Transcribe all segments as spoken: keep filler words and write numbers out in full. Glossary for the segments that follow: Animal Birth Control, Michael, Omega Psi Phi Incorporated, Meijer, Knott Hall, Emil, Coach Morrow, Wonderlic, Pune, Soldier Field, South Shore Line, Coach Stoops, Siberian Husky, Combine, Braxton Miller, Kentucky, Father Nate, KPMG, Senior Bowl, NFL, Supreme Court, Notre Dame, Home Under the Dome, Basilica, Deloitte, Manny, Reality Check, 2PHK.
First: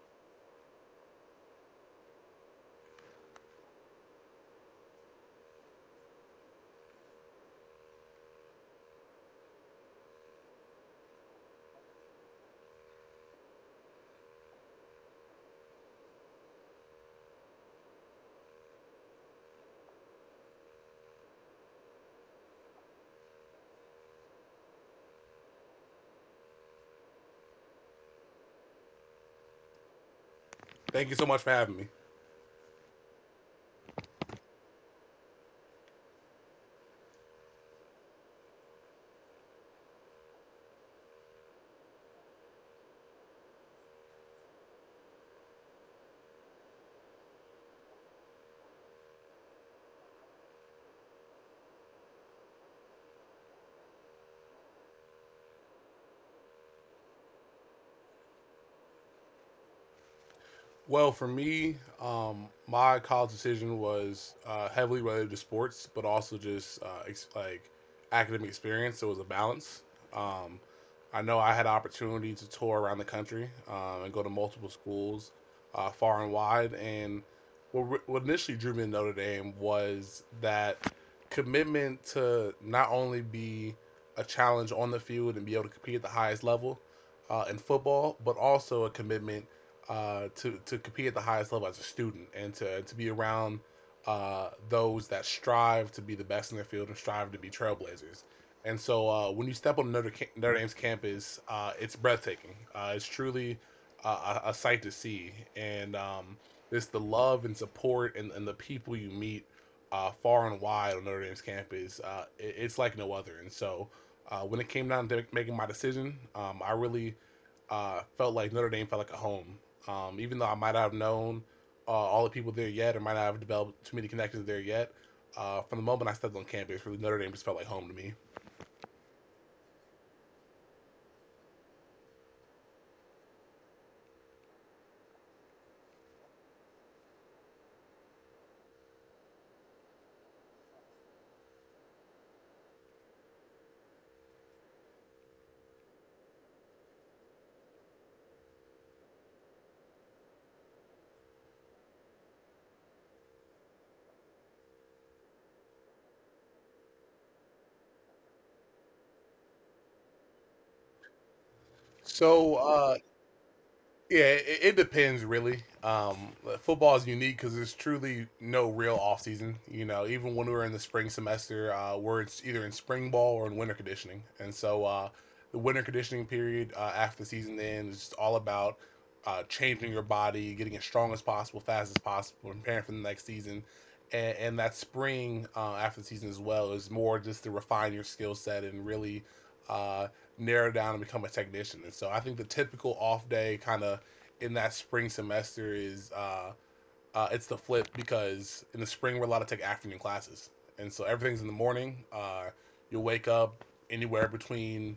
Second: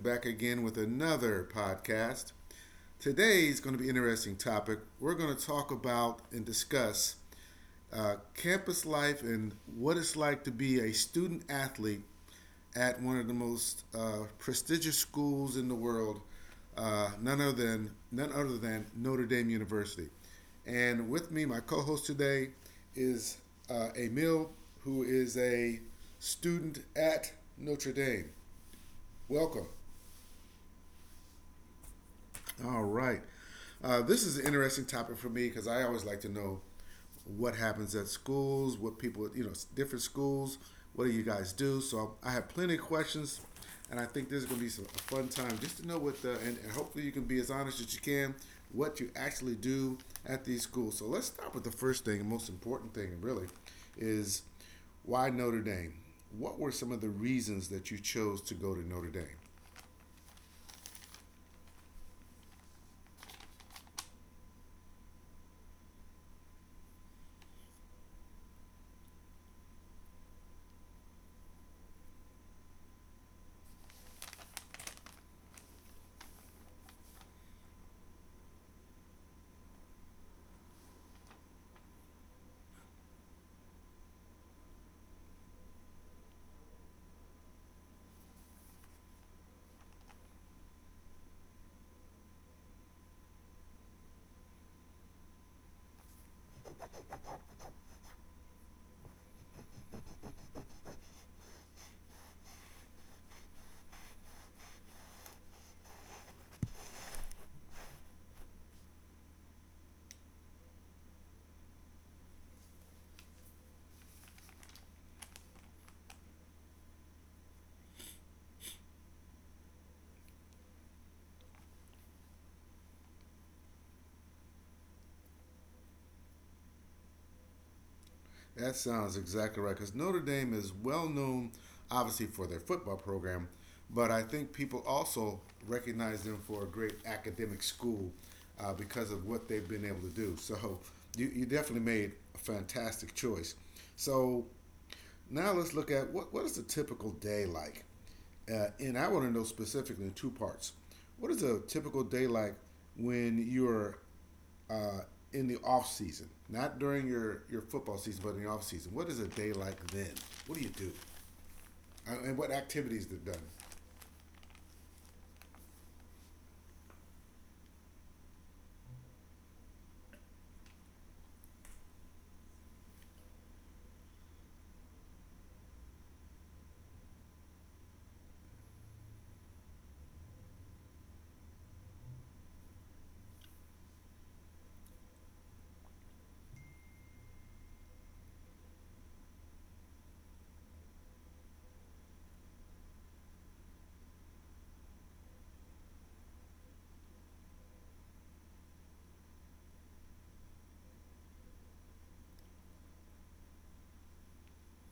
back again with another podcast. Today's going to be an interesting topic. We're going to talk about and discuss uh, campus life and what it's like to be a student athlete at one of the most uh, prestigious schools in the world, uh, none other than none other than Notre Dame University. And with me, my co-host today is uh, Emil, who is a student at Notre Dame. Welcome. Thank you so much for having me. All right. Uh, this is an interesting topic for me because I always like to know what happens at schools, what people, you know, different schools, what do you guys do? So I have plenty of questions, and I think this is going to be some, a fun time just to know what the, and, and hopefully you can be as honest as you can, what you actually do at these schools. So let's start with the first thing, and most important thing, really, is why Notre Dame? What were some of the reasons that you chose to go to Notre Dame? Well, for me, um, my college decision was uh, heavily related to sports, but also just uh, ex- like academic experience. So it was a balance. Um, I know I had opportunity to tour around the country um, and go to multiple schools, uh, far and wide. And what, re- what initially drew me to Notre Dame was that commitment to not only be a challenge on the field and be able to compete at the highest level, uh, in football, but also a commitment uh, to to compete at the highest level as a student and to to be around uh, those that strive to be the best in their field and strive to be trailblazers. And so uh, when you step on Notre, Ca- Notre Dame's campus, uh, it's breathtaking. Uh, it's truly uh, a, a sight to see, and um, it's the love and support and, and the people you meet uh, far and wide on Notre Dame's campus. Uh, it, it's like no other. And so uh, when it came down to making my decision, um, I really uh, felt like Notre Dame felt like a home. Um, even though I might not have known uh, all the people there yet, or might not have developed too many connections there yet, uh, from the moment I stepped on campus, really Notre Dame just felt like home to me. That sounds exactly right. Because Notre Dame is well known, obviously, for their football program, but I think people also recognize them for a great academic school uh, because of what they've been able to do. So you, you definitely made a fantastic choice. So now let's look at what, what is a typical day like? Uh, and I want to know specifically in two parts. What is a typical day like when you're uh, in the off season, not during your your football season, but in the off season. What is a day like then? What do you do? Uh, and what So, uh, activities are done? Yeah, it, it depends really. Um, football is unique because there's truly no real off season. You know, even when we're in the spring semester, uh, we're in, either in spring ball or in winter conditioning, and so uh, the winter conditioning period uh, after the season ends is just all about uh, changing your body, getting as strong as possible, fast as possible, preparing for the next season, and, and that spring uh, after the season as well is more just to refine your skill set and really uh, narrow down and become a technician. And so I think the typical off day kind of in that spring semester is uh, uh, it's the flip because in the spring we're allowed to take afternoon classes, and so everything's in the morning. Uh, you'll wake up anywhere between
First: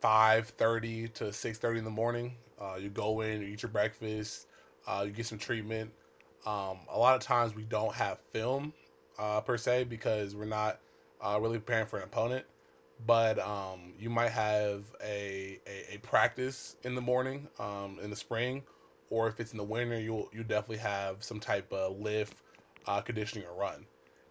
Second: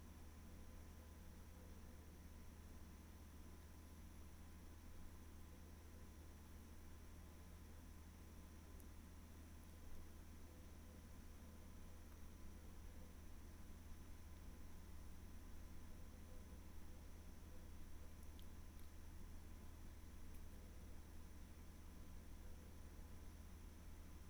five thirty to six thirty in the morning. Uh, you go in, you eat your breakfast, uh, you get some treatment. Um, a lot of times we don't have film uh, per se because we're not uh, really preparing for an opponent. But um, you might have a, a, a practice in the morning um, in the spring, or if it's in the winter, you'll you definitely have some type of lift, uh, conditioning, or run.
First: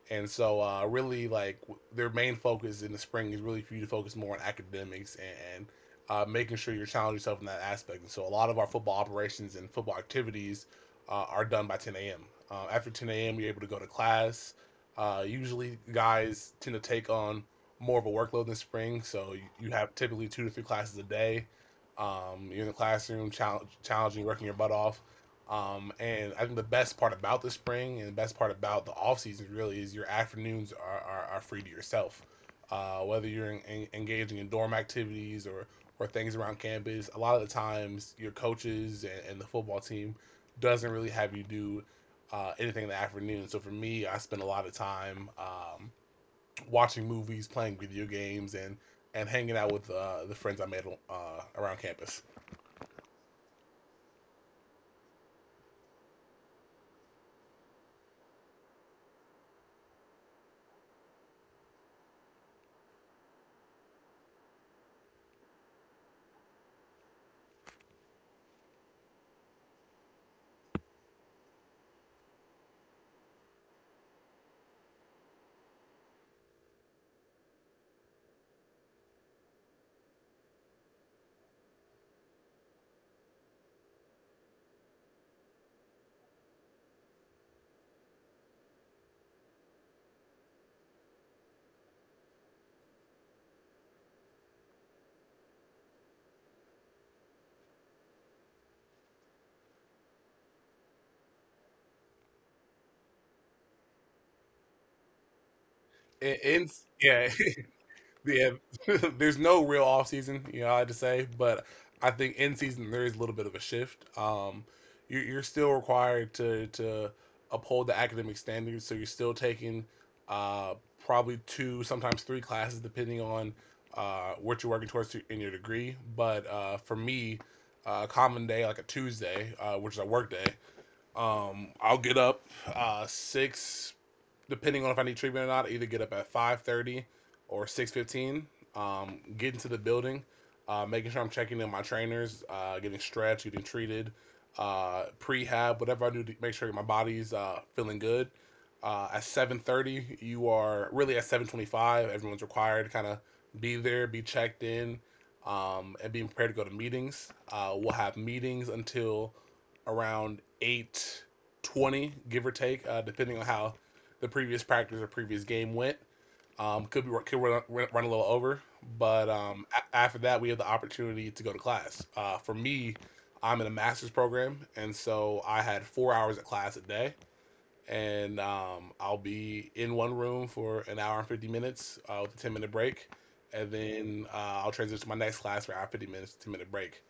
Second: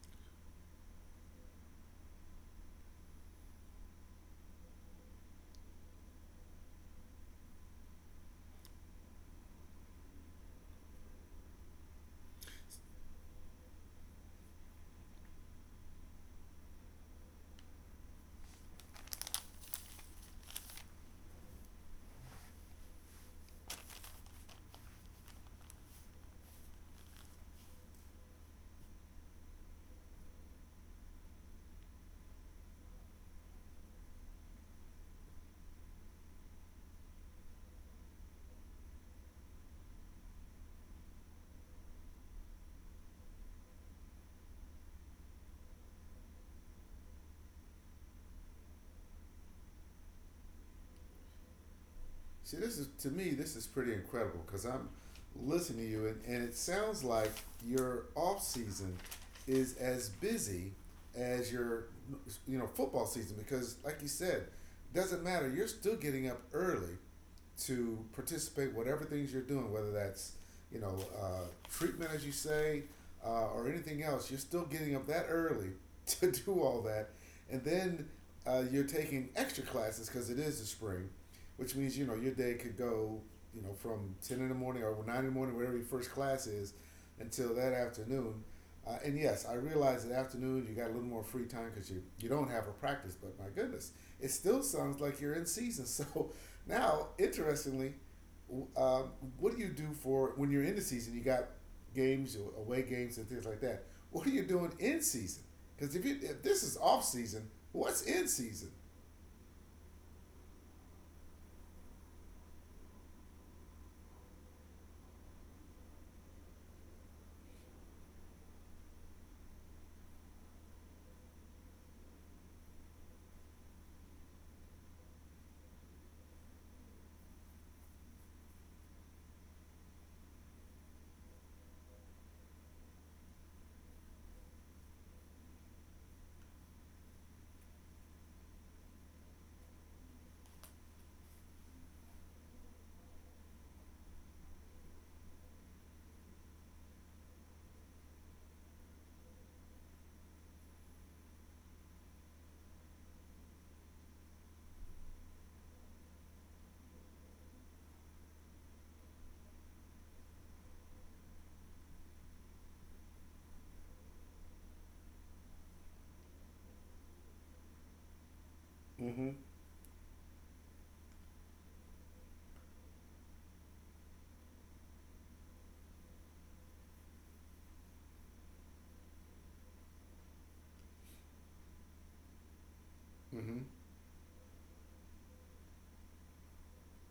And so, uh, really, like their main focus in the spring is really for you to focus more on academics and, and uh, making sure you're challenging yourself in that aspect. And so, a lot of our football operations and football activities uh, are done by ten a m. Uh, after ten a m, you're able to go to class. Uh, usually, guys tend to take on more of a workload in the spring, so you, you have typically two to three classes a day. Um, you're in the classroom, challenge, challenging, working your butt off. Um, and I think the best part about the spring and the best part about the off season really is your afternoons are, are, are free to yourself. Uh, whether you're en- en- engaging in dorm activities or, or things around campus, a lot of the times your coaches and, and the football team doesn't really have you do uh, anything in the afternoon. So for me, I spend a lot of time um, watching movies, playing video games, and and hanging out with uh, the friends I made uh, around campus. See, this is to me, this is pretty incredible because I'm listening to you, and, and it sounds like your off season is as busy as your you know football season because, like you said, doesn't matter. You're still getting up early to participate whatever things you're doing, whether that's you know uh, treatment as you say, uh, or anything else. You're still getting up that early to do all that, and then uh, you're taking extra classes because it is the spring, which means you know your day could go you know from ten in the morning or nine in the morning, whatever your first class is, until that afternoon. Uh, and yes, I realize that afternoon you got a little more free time because you, you don't have a practice, but my goodness, it still sounds like you're in season. So now, interestingly, uh, what do you do for when you're in the season? You got games, away games, and things like that. What are you doing in season? Because if, you, In, if this in is off yeah, season, what's in Yeah, season? there's no real off season, you know, I had to say, but I think in season there is a little bit of a shift. Um, you're, you're still required to to uphold the academic standards, so you're still taking uh, probably two, sometimes three classes, depending on uh, what you're working towards to, in your degree. But uh, for me, uh, common day like a Tuesday, uh, which is a work day, um, I'll get up uh, six depending on if I need treatment or not, I either get up at five thirty or six fifteen. Um, get into the building, uh, making sure I'm checking in my trainers, uh, getting stretched, getting treated, uh, prehab, whatever I do to make sure my body's uh, feeling good. Uh, at seven thirty, you are really at seven twenty-five. Everyone's required to kind of be there, be checked in, um, and being prepared to go to meetings. Uh, we'll have meetings until around eight twenty, give or take, uh, depending on how the previous practice or previous game went. Um, could be could run, run a little over, Mm-hmm. but um, a- after that we have the opportunity to go to class. Uh, for me, I'm in a master's program, and so I had four hours of class a day, and um, I'll be in one room for an hour and fifty minutes uh, with a ten minute break, Mm-hmm. and then uh, I'll transition to my next class for hour fifty minutes, ten minute break.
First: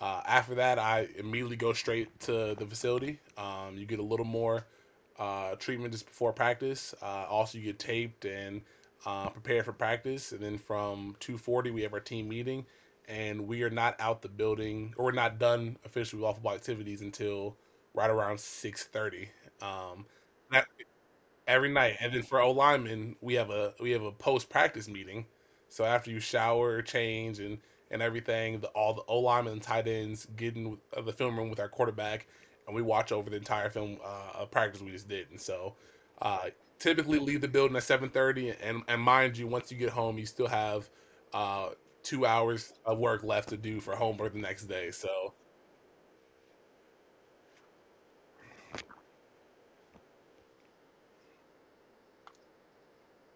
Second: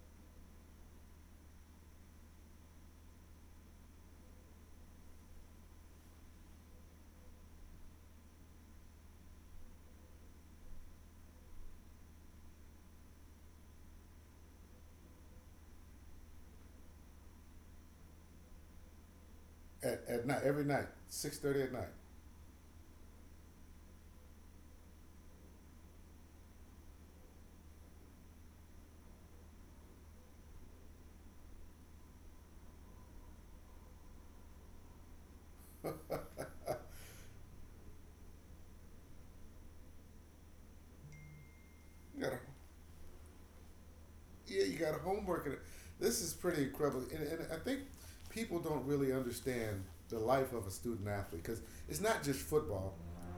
Uh, after that, I immediately go straight to the facility. Um, you get a little more uh, treatment just before practice. Uh, also, you get taped and uh, prepared for practice. And then from two forty, we have our team meeting, and we are not out the building or we're not done officially with all football activities until right around six thirty. At, Um, at night, every night, six thirty at every night. night. And then for O linemen, we have a we have a post practice meeting. So after you shower, change, and and everything, the, all the O linemen and tight ends get in uh, the film room with our quarterback, and we watch over the entire film uh, of practice we just did. And so, uh, typically leave the building at seven thirty, and and mind you, once you get home, you still have uh, You two gotta, hours of work left to do for homework the yeah, next you day. got So homework. In it. This is pretty incredible, and, and I think people don't really understand the life of a student athlete because it's not just football;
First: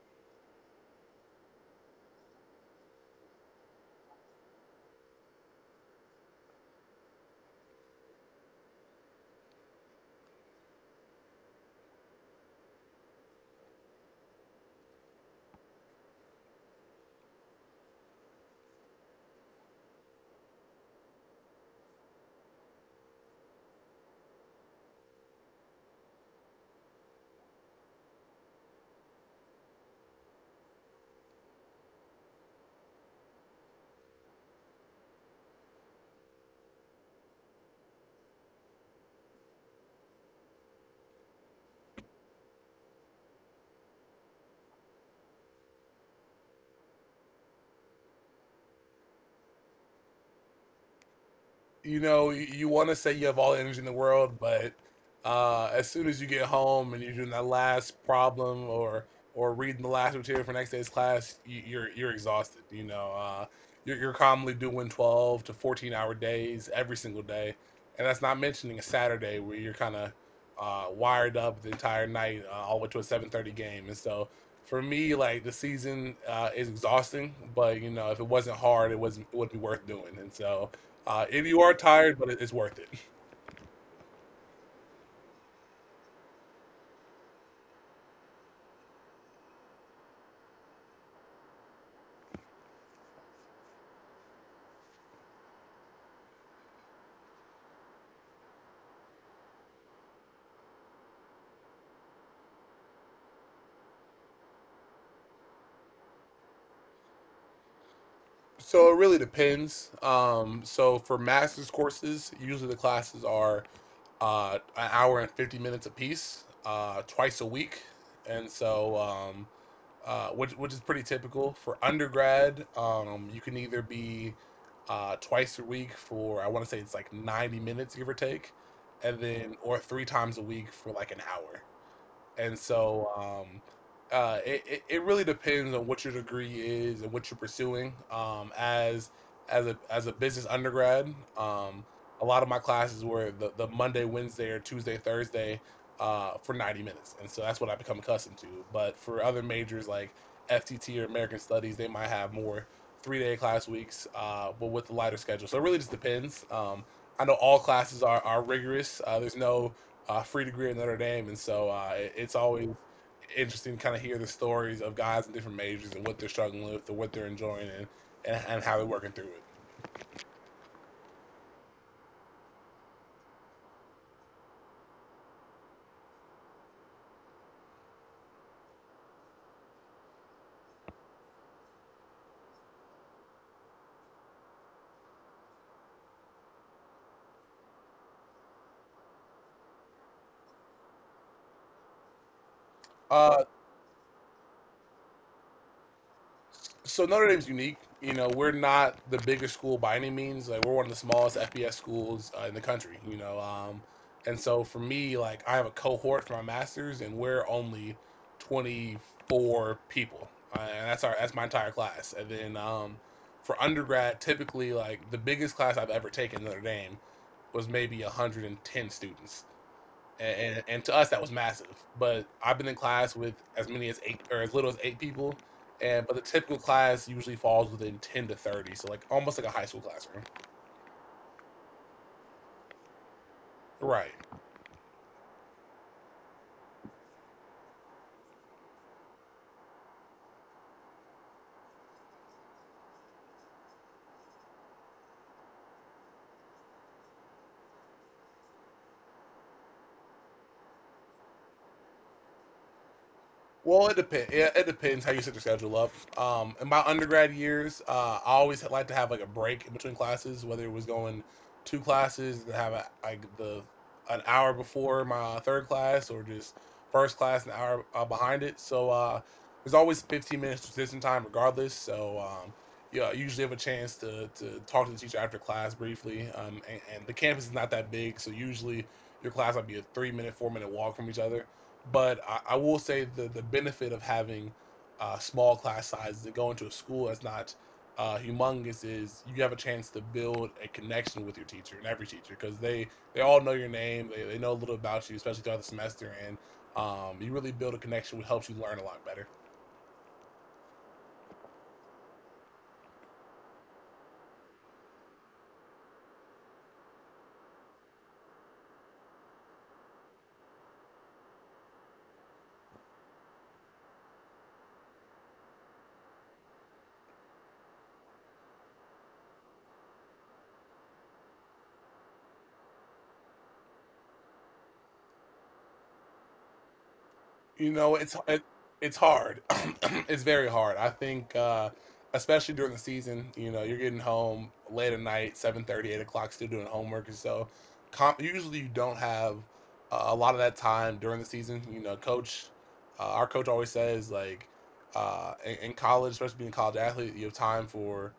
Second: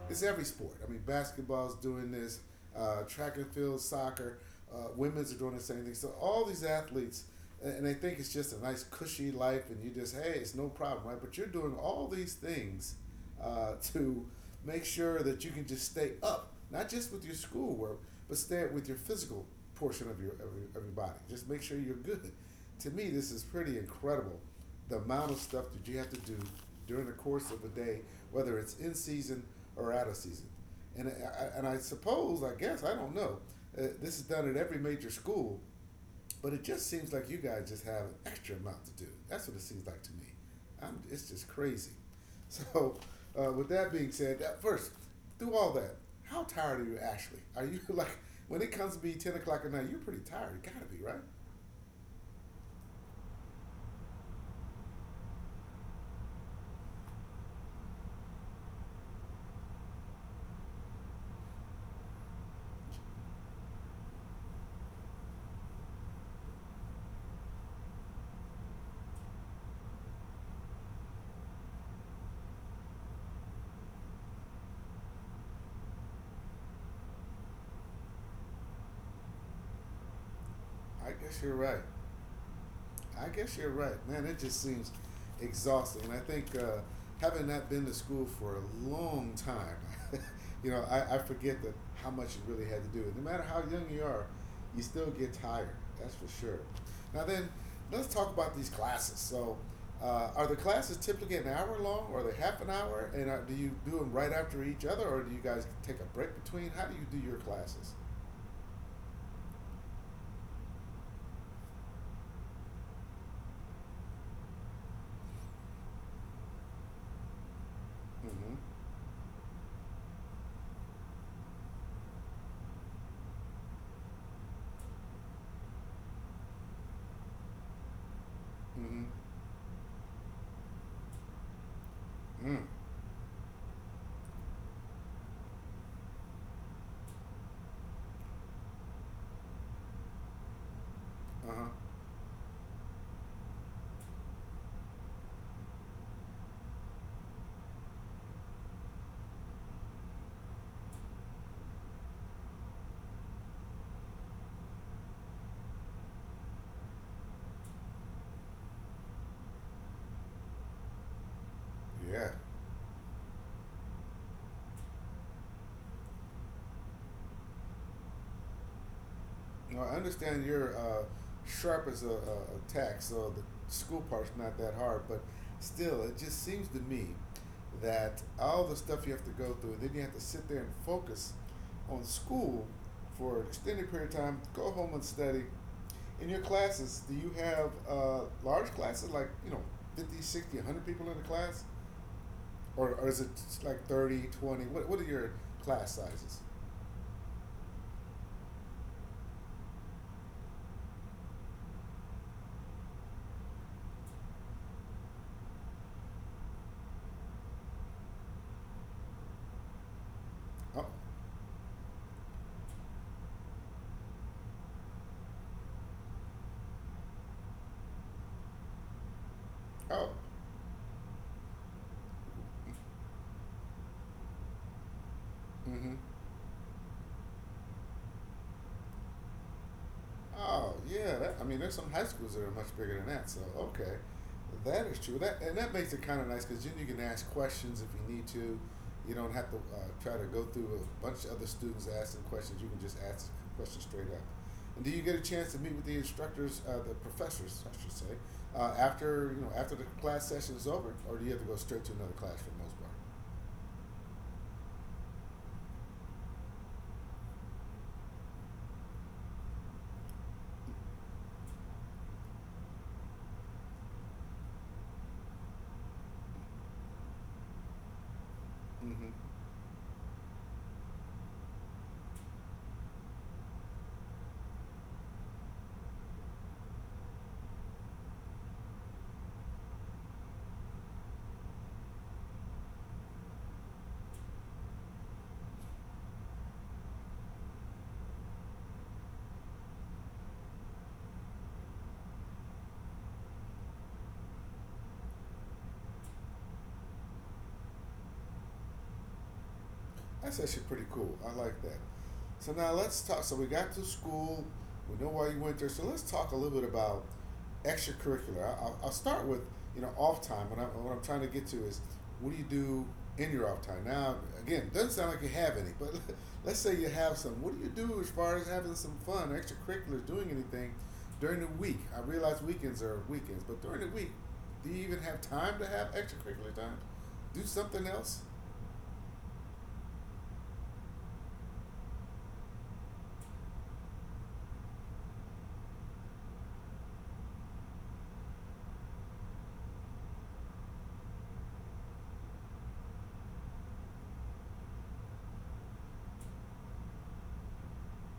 it's every sport. I mean, basketball's doing this, uh, track and field, soccer, uh, women's are doing the same thing. So all these athletes, and they think it's just a nice cushy life, and you just hey, it's no problem, right? But you're doing all these things uh, to make sure that you can just stay up, not just with your schoolwork, but stay up with your physical portion of your, of your of your body. Just make sure you're good. To me, this is pretty incredible, the amount of stuff that you have to do during the course of a day, whether it's in season or out of season. And I, and I suppose, I guess, I don't know. Uh, this is done at every major school but it just seems like you guys just have an extra amount to do. That's what it seems like to me. I'm, it's just crazy. So, uh, with that being said, uh, first, through all that, how tired are you actually? Are you like, when it comes to be ten o'clock at night, you're pretty tired. You gotta be, right? you know, you, you want to say you have all the energy in the world, but uh, as soon as you get home and you're doing that last problem or or reading the last material for next day's class, you, you're you're exhausted. You know, uh, you're, you're commonly doing twelve to fourteen hour days every single day, and that's not mentioning a Saturday where you're kind of uh, wired up the entire night, uh, all the way to a seven thirty game. And so, for me, like the season uh, is exhausting, but you know, if it wasn't hard, it wasn't it would be worth doing. And so I uh, guess if you're you are right. tired, but it's worth it. I guess you're right, man. It just seems exhausting, and I think uh, having not been to school for a long time, you know, I, I forget that how much you really had to do. No matter how young you are, you still get tired. That's for sure. Now then, let's talk about these classes. So, uh, are the classes typically an hour long, or are they half an hour? And are, do you do them right after each other, or do you guys take a break between? How do you do your classes? So it really depends. Um, so for master's courses, usually the classes are uh, an hour and fifty minutes apiece, uh, twice a week. And Mm-hmm. so, um, uh, which, which is pretty typical. For undergrad, um, you can either be uh, twice a week for, I want to say it's like ninety minutes, give or take, Mm-hmm. and then, or three times a week for like an hour. And Mm. so um, uh, it, it it really depends on what your degree is and what you're pursuing. Um, as as a as a business undergrad, Uh huh. um, a lot of my classes were the, the Monday, Wednesday, or Tuesday, Thursday uh, for ninety minutes, and so that's what I become accustomed to. But for other majors like F T T or American Studies, they might have more three day class weeks, uh, but with the lighter schedule. So it really just depends. Um, I know all classes are, are rigorous. Uh, there's no uh, free degree at Notre Dame, and so uh, it, it's Yeah. always interesting to kind of hear the stories of guys in different majors and what they're struggling with, or what they're enjoying, and and, and how they're working through it. Now, I understand you're uh, sharp as a, a, tack, so the school part's not that hard. But still, it just seems to me that all the stuff you have to go through, then you have to sit there and focus on school for an extended period of time. Go home and study. In your classes, do you have uh, large classes like you know fifty, sixty, a hundred people in the class, or, or is it Uh, like thirty, twenty? What What are your class sizes? so Notre Dame's unique. You know, we're not the biggest school by any means. Like we're one of the smallest F B S schools uh, in the country. You know, um, and so for me, like I have a cohort for my masters, and we're only twenty four people, uh, Oh, and that's our that's my entire class. And then um, for undergrad, typically like the biggest class I've ever taken at Notre Dame was maybe one hundred and ten students oh, and, and, and to us that was massive. But I've been in class with as many as eight or as little as eight people, mm-hmm. and but the typical class usually falls within ten to thirty, so like almost like a high school classroom. Oh yeah, that, I mean, there's some high schools that are much bigger than that. So okay, Right. that is true. That and that makes it kind of nice because then you can ask questions if you need to. You don't have to uh, try to go through a bunch of other students asking questions. You can just ask questions straight up. And do you get a chance to meet with the instructors, uh, the professors, I should say, uh, after you know after the class session is over, or do you have to go straight to another class for the most part? Well, it depends. Yeah, it depends how you set your schedule up. Um, in my undergrad years, uh, I always had- like to have like a break in between classes, whether it was going two classes and have a, like the an hour before my third class, or just first class an hour uh, behind it. So Mm-hmm. uh, there's always fifteen minutes transition time, regardless. So um, yeah, I usually have a chance to to talk to the teacher after class briefly. Um, and, and the campus is not that big, so usually your class might be a three minute, four minute walk from each other. But I, I will say the the benefit of having uh, small class sizes and going to a school that's not uh, humongous is you have a chance to build a connection with your teacher and every teacher because they they all know your name, they, they know a little about you, especially throughout the semester. And um, You really build a connection which helps you learn a lot better. That's actually pretty cool. I like that. So now let's talk. So we got to school. We know why you went there. So let's talk a little bit about extracurricular. I- I'll, I'll start with you know off time. What I'm what I'm trying to get to is what do you do in your off time? Now again, it doesn't sound like you have any, but let's say you have some. What do you do as far as having some fun, extracurriculars, doing anything during the week? I realize weekends are weekends, but during the week, do you even have time to have extracurricular time? Do You something know, it's else. it, it's hard. It's very hard. I think, uh, especially during the season, you know, you're getting home late at night, seven thirty, eight o'clock, still doing homework, and so comp, usually you don't have uh, a lot of that time during the season. You know, coach, uh, our coach always says, like, uh, in, in college, especially being a college athlete, you have time for.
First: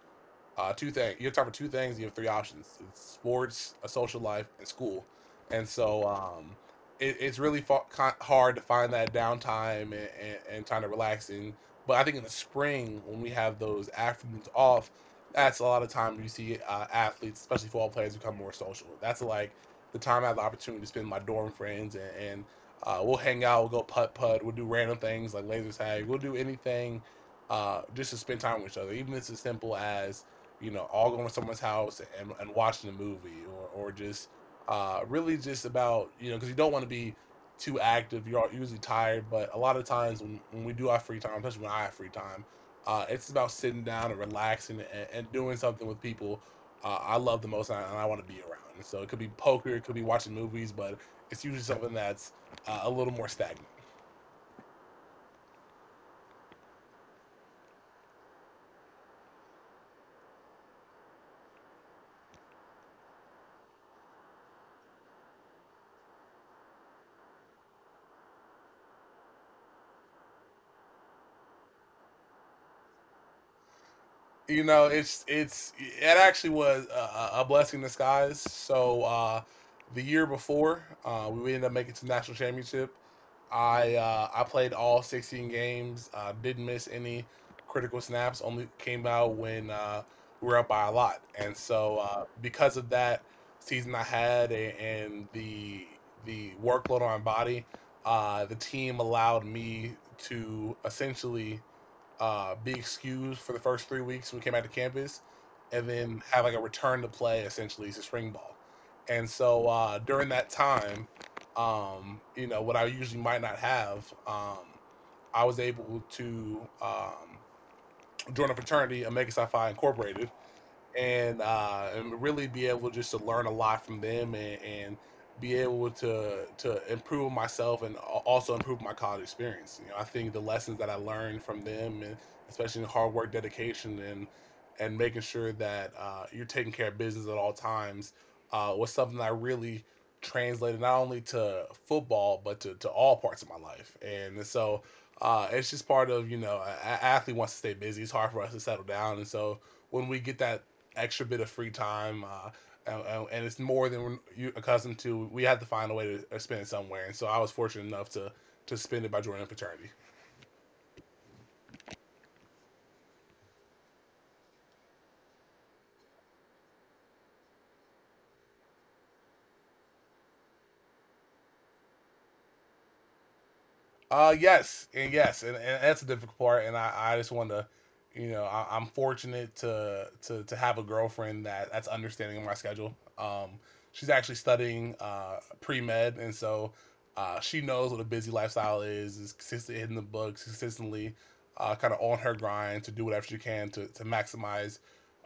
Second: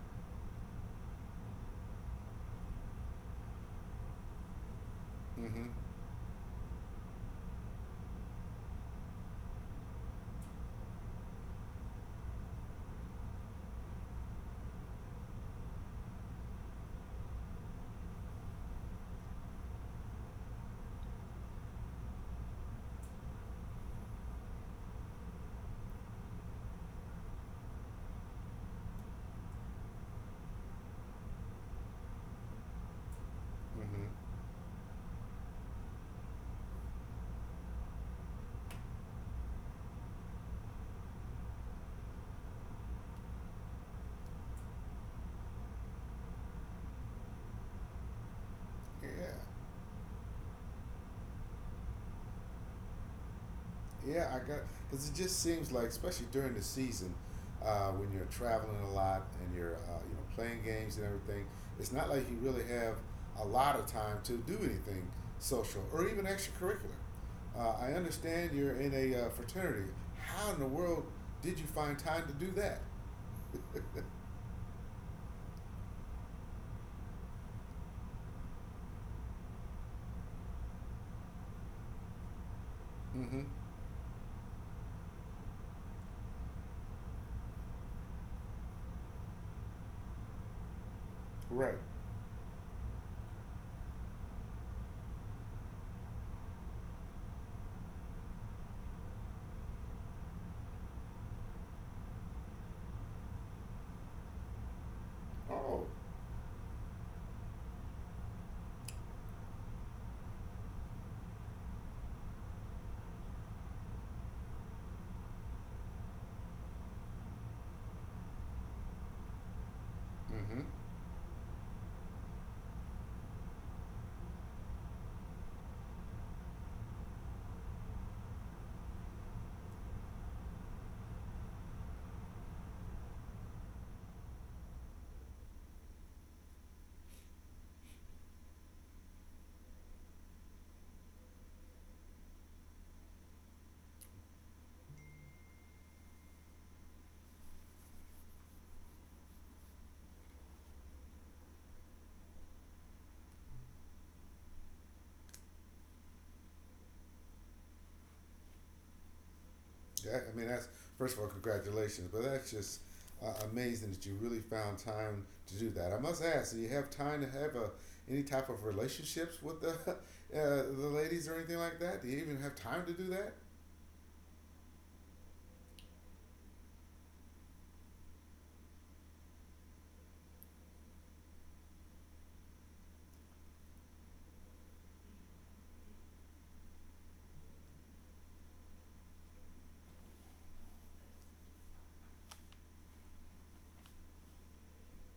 Uh, two things. You have time for two things. You have three options: it's sports, a social life, and school. Mm-hmm. And so um, it, it's really fa- ki hard to find that downtime and, and, and time to relax. And But I think in the spring when we have those afternoons off, that's a lot of time. You see uh, athletes, especially football players, become more social. That's like the time I have the opportunity to spend with my dorm friends and. and uh, we'll hang out, we'll go putt putt, we'll do random things like laser tag, we'll do anything uh, just to spend time with each other. Even if it's as simple as, you know, all going to someone's house and, and watching a movie, or, or Hmm. just uh, really just about, you know, because you don't want to be too active. You're usually tired, but a lot of times when, when we do have free time, especially when I have free time, uh, it's about sitting down and relaxing and, and doing something with people uh, I love the most, and I, and I want to be around. So it Yeah, could be poker, it could be watching movies, but it's usually something that's uh, a little more stagnant. yeah, I got because it just seems like, especially during the season, uh, when you're traveling a lot and you're uh, you know playing games and everything, it's not like you really have a lot of time to do anything social or even extracurricular. Uh, I understand you're in a uh, fraternity. How in the world did you find time to do that? You know, it's it's it actually was a, a blessing in disguise, so uh the year before uh we ended up making it to the national championship. Mm-hmm. I uh i played all sixteen games, uh didn't miss any critical snaps, only came out when uh we were up by a lot. And Right. so uh because of that season, I had a- and the the workload on my body, uh the team allowed me to essentially uh, be excused for the first three weeks we came out to campus, Oh. and then have like a return to play essentially to spring ball. And so uh, during that time, um, you know, what I usually might not have, um, I was able to um, join a fraternity, Omega Psi Phi Incorporated, Mm-hmm. and uh, and really be able just to learn a lot from them, and, and be able to to improve myself, and al- also improve my college experience. You know, I think the lessons that I learned from them, and especially in hard work, dedication, and and making sure that uh, you're taking care of business at all times, uh, was something that I really translated not only to football but to, to all parts of my life. And so uh, it's just part of, you know, a, athlete wants to stay busy. It's hard for us to settle down, and so when we get that extra bit of free time, uh, and, and it's more than we're you- accustomed to. We had to find a way to uh, spend it somewhere, and so I was fortunate enough to to spend it by joining a fraternity. Yeah, I mean, that's first of all, congratulations. But that's just uh, amazing that you really found time to do that. I must ask, do you have time to have a any type of relationships with the uh, the ladies or anything like that? Do you even have time to do that? Uh, yes, and yes, and, and that's a difficult part. And I, I just want to, you know, I, I'm fortunate to, to to have a girlfriend that that's understanding of my schedule. Um, she's actually studying uh pre med, and so uh, she knows what a busy lifestyle is. Is consistent in the books, consistently, uh, kind of on her grind to do whatever she can to to maximize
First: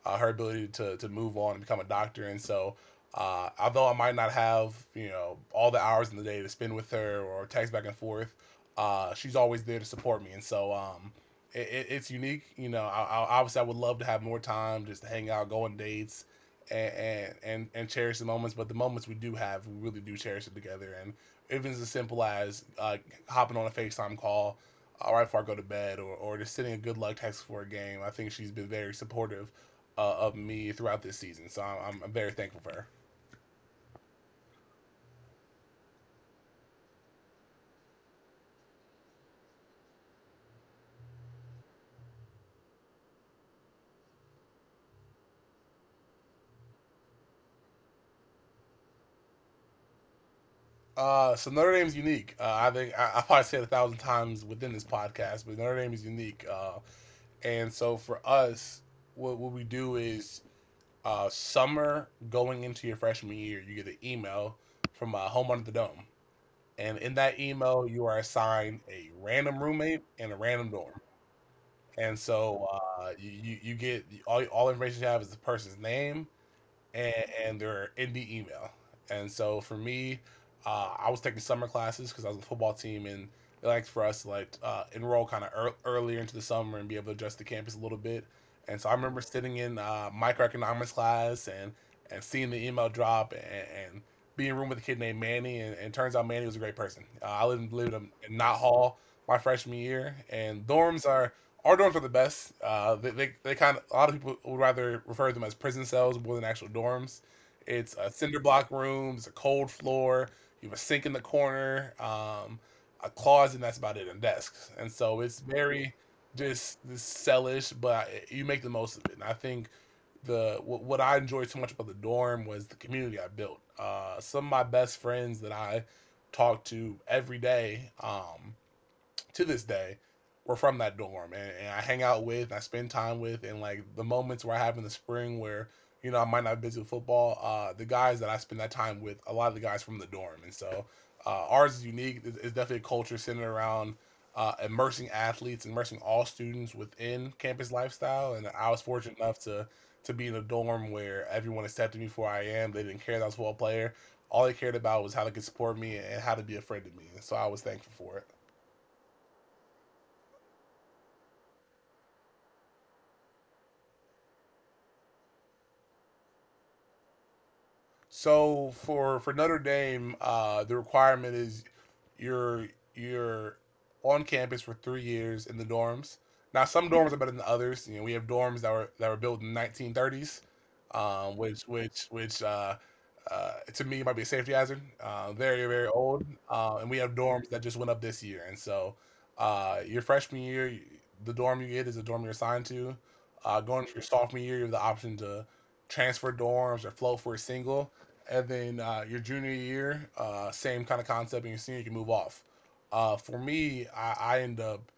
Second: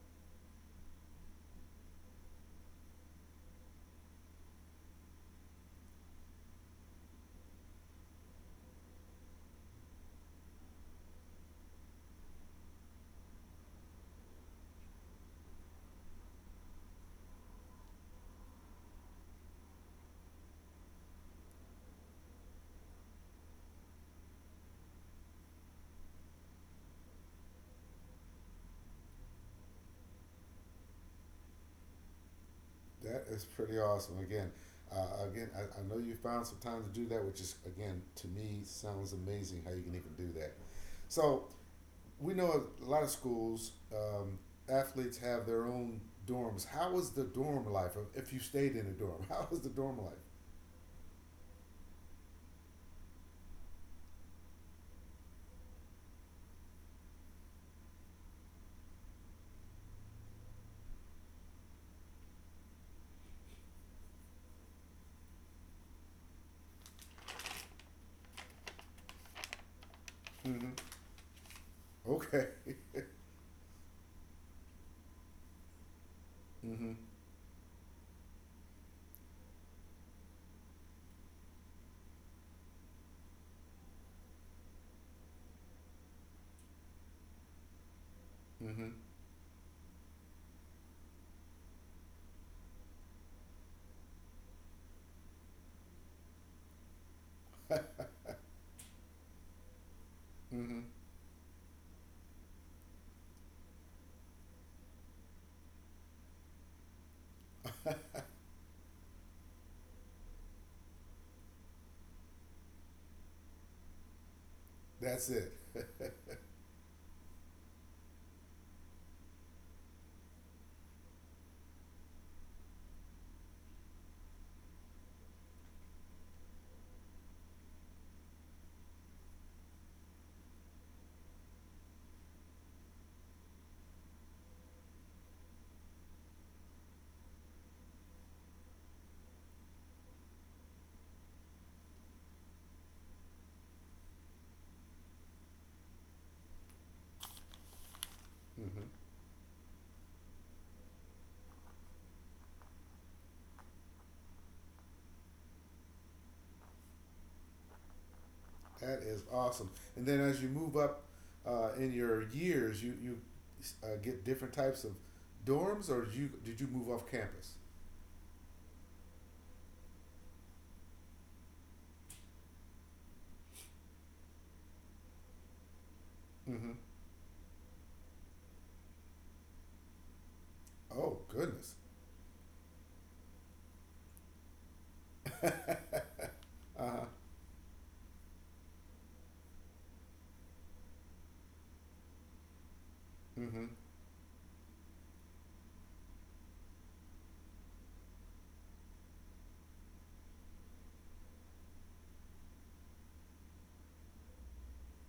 uh, her ability to to move on and become a doctor. And so, uh, although I might not have, you know, all the hours in the day to spend with her or text back and forth, uh, she's always there to support me, and so um, it, it, it's unique. You know, I, I, obviously I would love to have more time just to hang out, go on dates, and, and and and cherish the moments. But the moments we do have, we really do cherish it together. And even as simple as uh, hopping on a Facetime call uh, right before I go to bed, or or just sending a good luck text for a game. I think she's been very supportive uh, of me throughout this season, so I'm, I'm very thankful for her. That is pretty awesome. Again, uh, again, I, I know you found some time to do that, which is again to me sounds amazing how you can even do that. So we know a lot of schools, um, athletes have their own dorms. How was the dorm life? If you stayed in a dorm, how was the dorm life? Uh, so Notre Dame is unique. Uh, I think I, I probably said it a thousand times within this podcast, but Notre Dame is unique. Uh, and so for us, what, what we do is, uh, summer going into your freshman year, you get an email from, uh, Home Under the Dome, and in that email, you are assigned a random roommate and a Mm-hmm. random dorm. And Okay. so uh, you, you you get all all information you have is the person's name, Mm-hmm. and, and they're in the email. And so for me, uh, I was taking summer classes because I was on the football team, and it liked for us to like uh, enroll kind of ear earlier into the summer and be able to adjust the campus a little bit. Mm-hmm. And so I remember sitting in uh, microeconomics class, and and seeing the email drop, and, and being in a room with a kid named Manny, and, and turns out Manny was a great person. Uh, I lived, lived in, in Knott Hall my freshman year, and Mm-hmm. dorms are our dorms are the best. Uh, they, they, they kind of a lot of people would rather refer to them as prison cells more than actual dorms. It's a cinder block room. It's a cold floor. You have a sink in the corner, um, a closet, and that's about it, and desks. And That's so it's it. very just this cellish, but I- you make the most of it. And I think the what, what I enjoyed so much about the dorm was the community I built. Uh, some of my best friends that I talk to every day. Um, to this day, were from that dorm, and, and I hang out with, and I spend time with, and like the moments where I have in the spring where, you know, I might not be busy with football, uh, the guys that I spend that time with, a lot of the guys from the dorm. And so uh, ours is unique. It's, it's definitely a culture centered around uh, immersing athletes, immersing all students within campus lifestyle, and I Mm-hmm. was fortunate enough to to be in a dorm where everyone accepted me for who I am. They didn't care that I was a football player. All they cared about was how they could support me and how to be a friend to me. And so I was thankful for it. That is awesome. And then as you move up uh, in your years, you you uh, get different types of dorms, or did you did you move off campus? So for for Notre Dame, uh, the requirement is you're you're on campus for three years in the dorms. Now Mm-hmm. some dorms are better than others. You know, we have dorms that were that were built in the nineteen thirties, Oh um, which goodness. which which uh, uh, to me might be a safety hazard. Uh, very very Uh old, uh, and huh. we have dorms that just went up this year. And so uh, your freshman year, you- the dorm you get is the dorm you're assigned to. Mm-hmm. Uh, going to your sophomore year, you have the option to transfer dorms or float for a single, and then uh, your junior year, uh, same kind of concept, and your senior you can move off. Uh, for me, I, I end up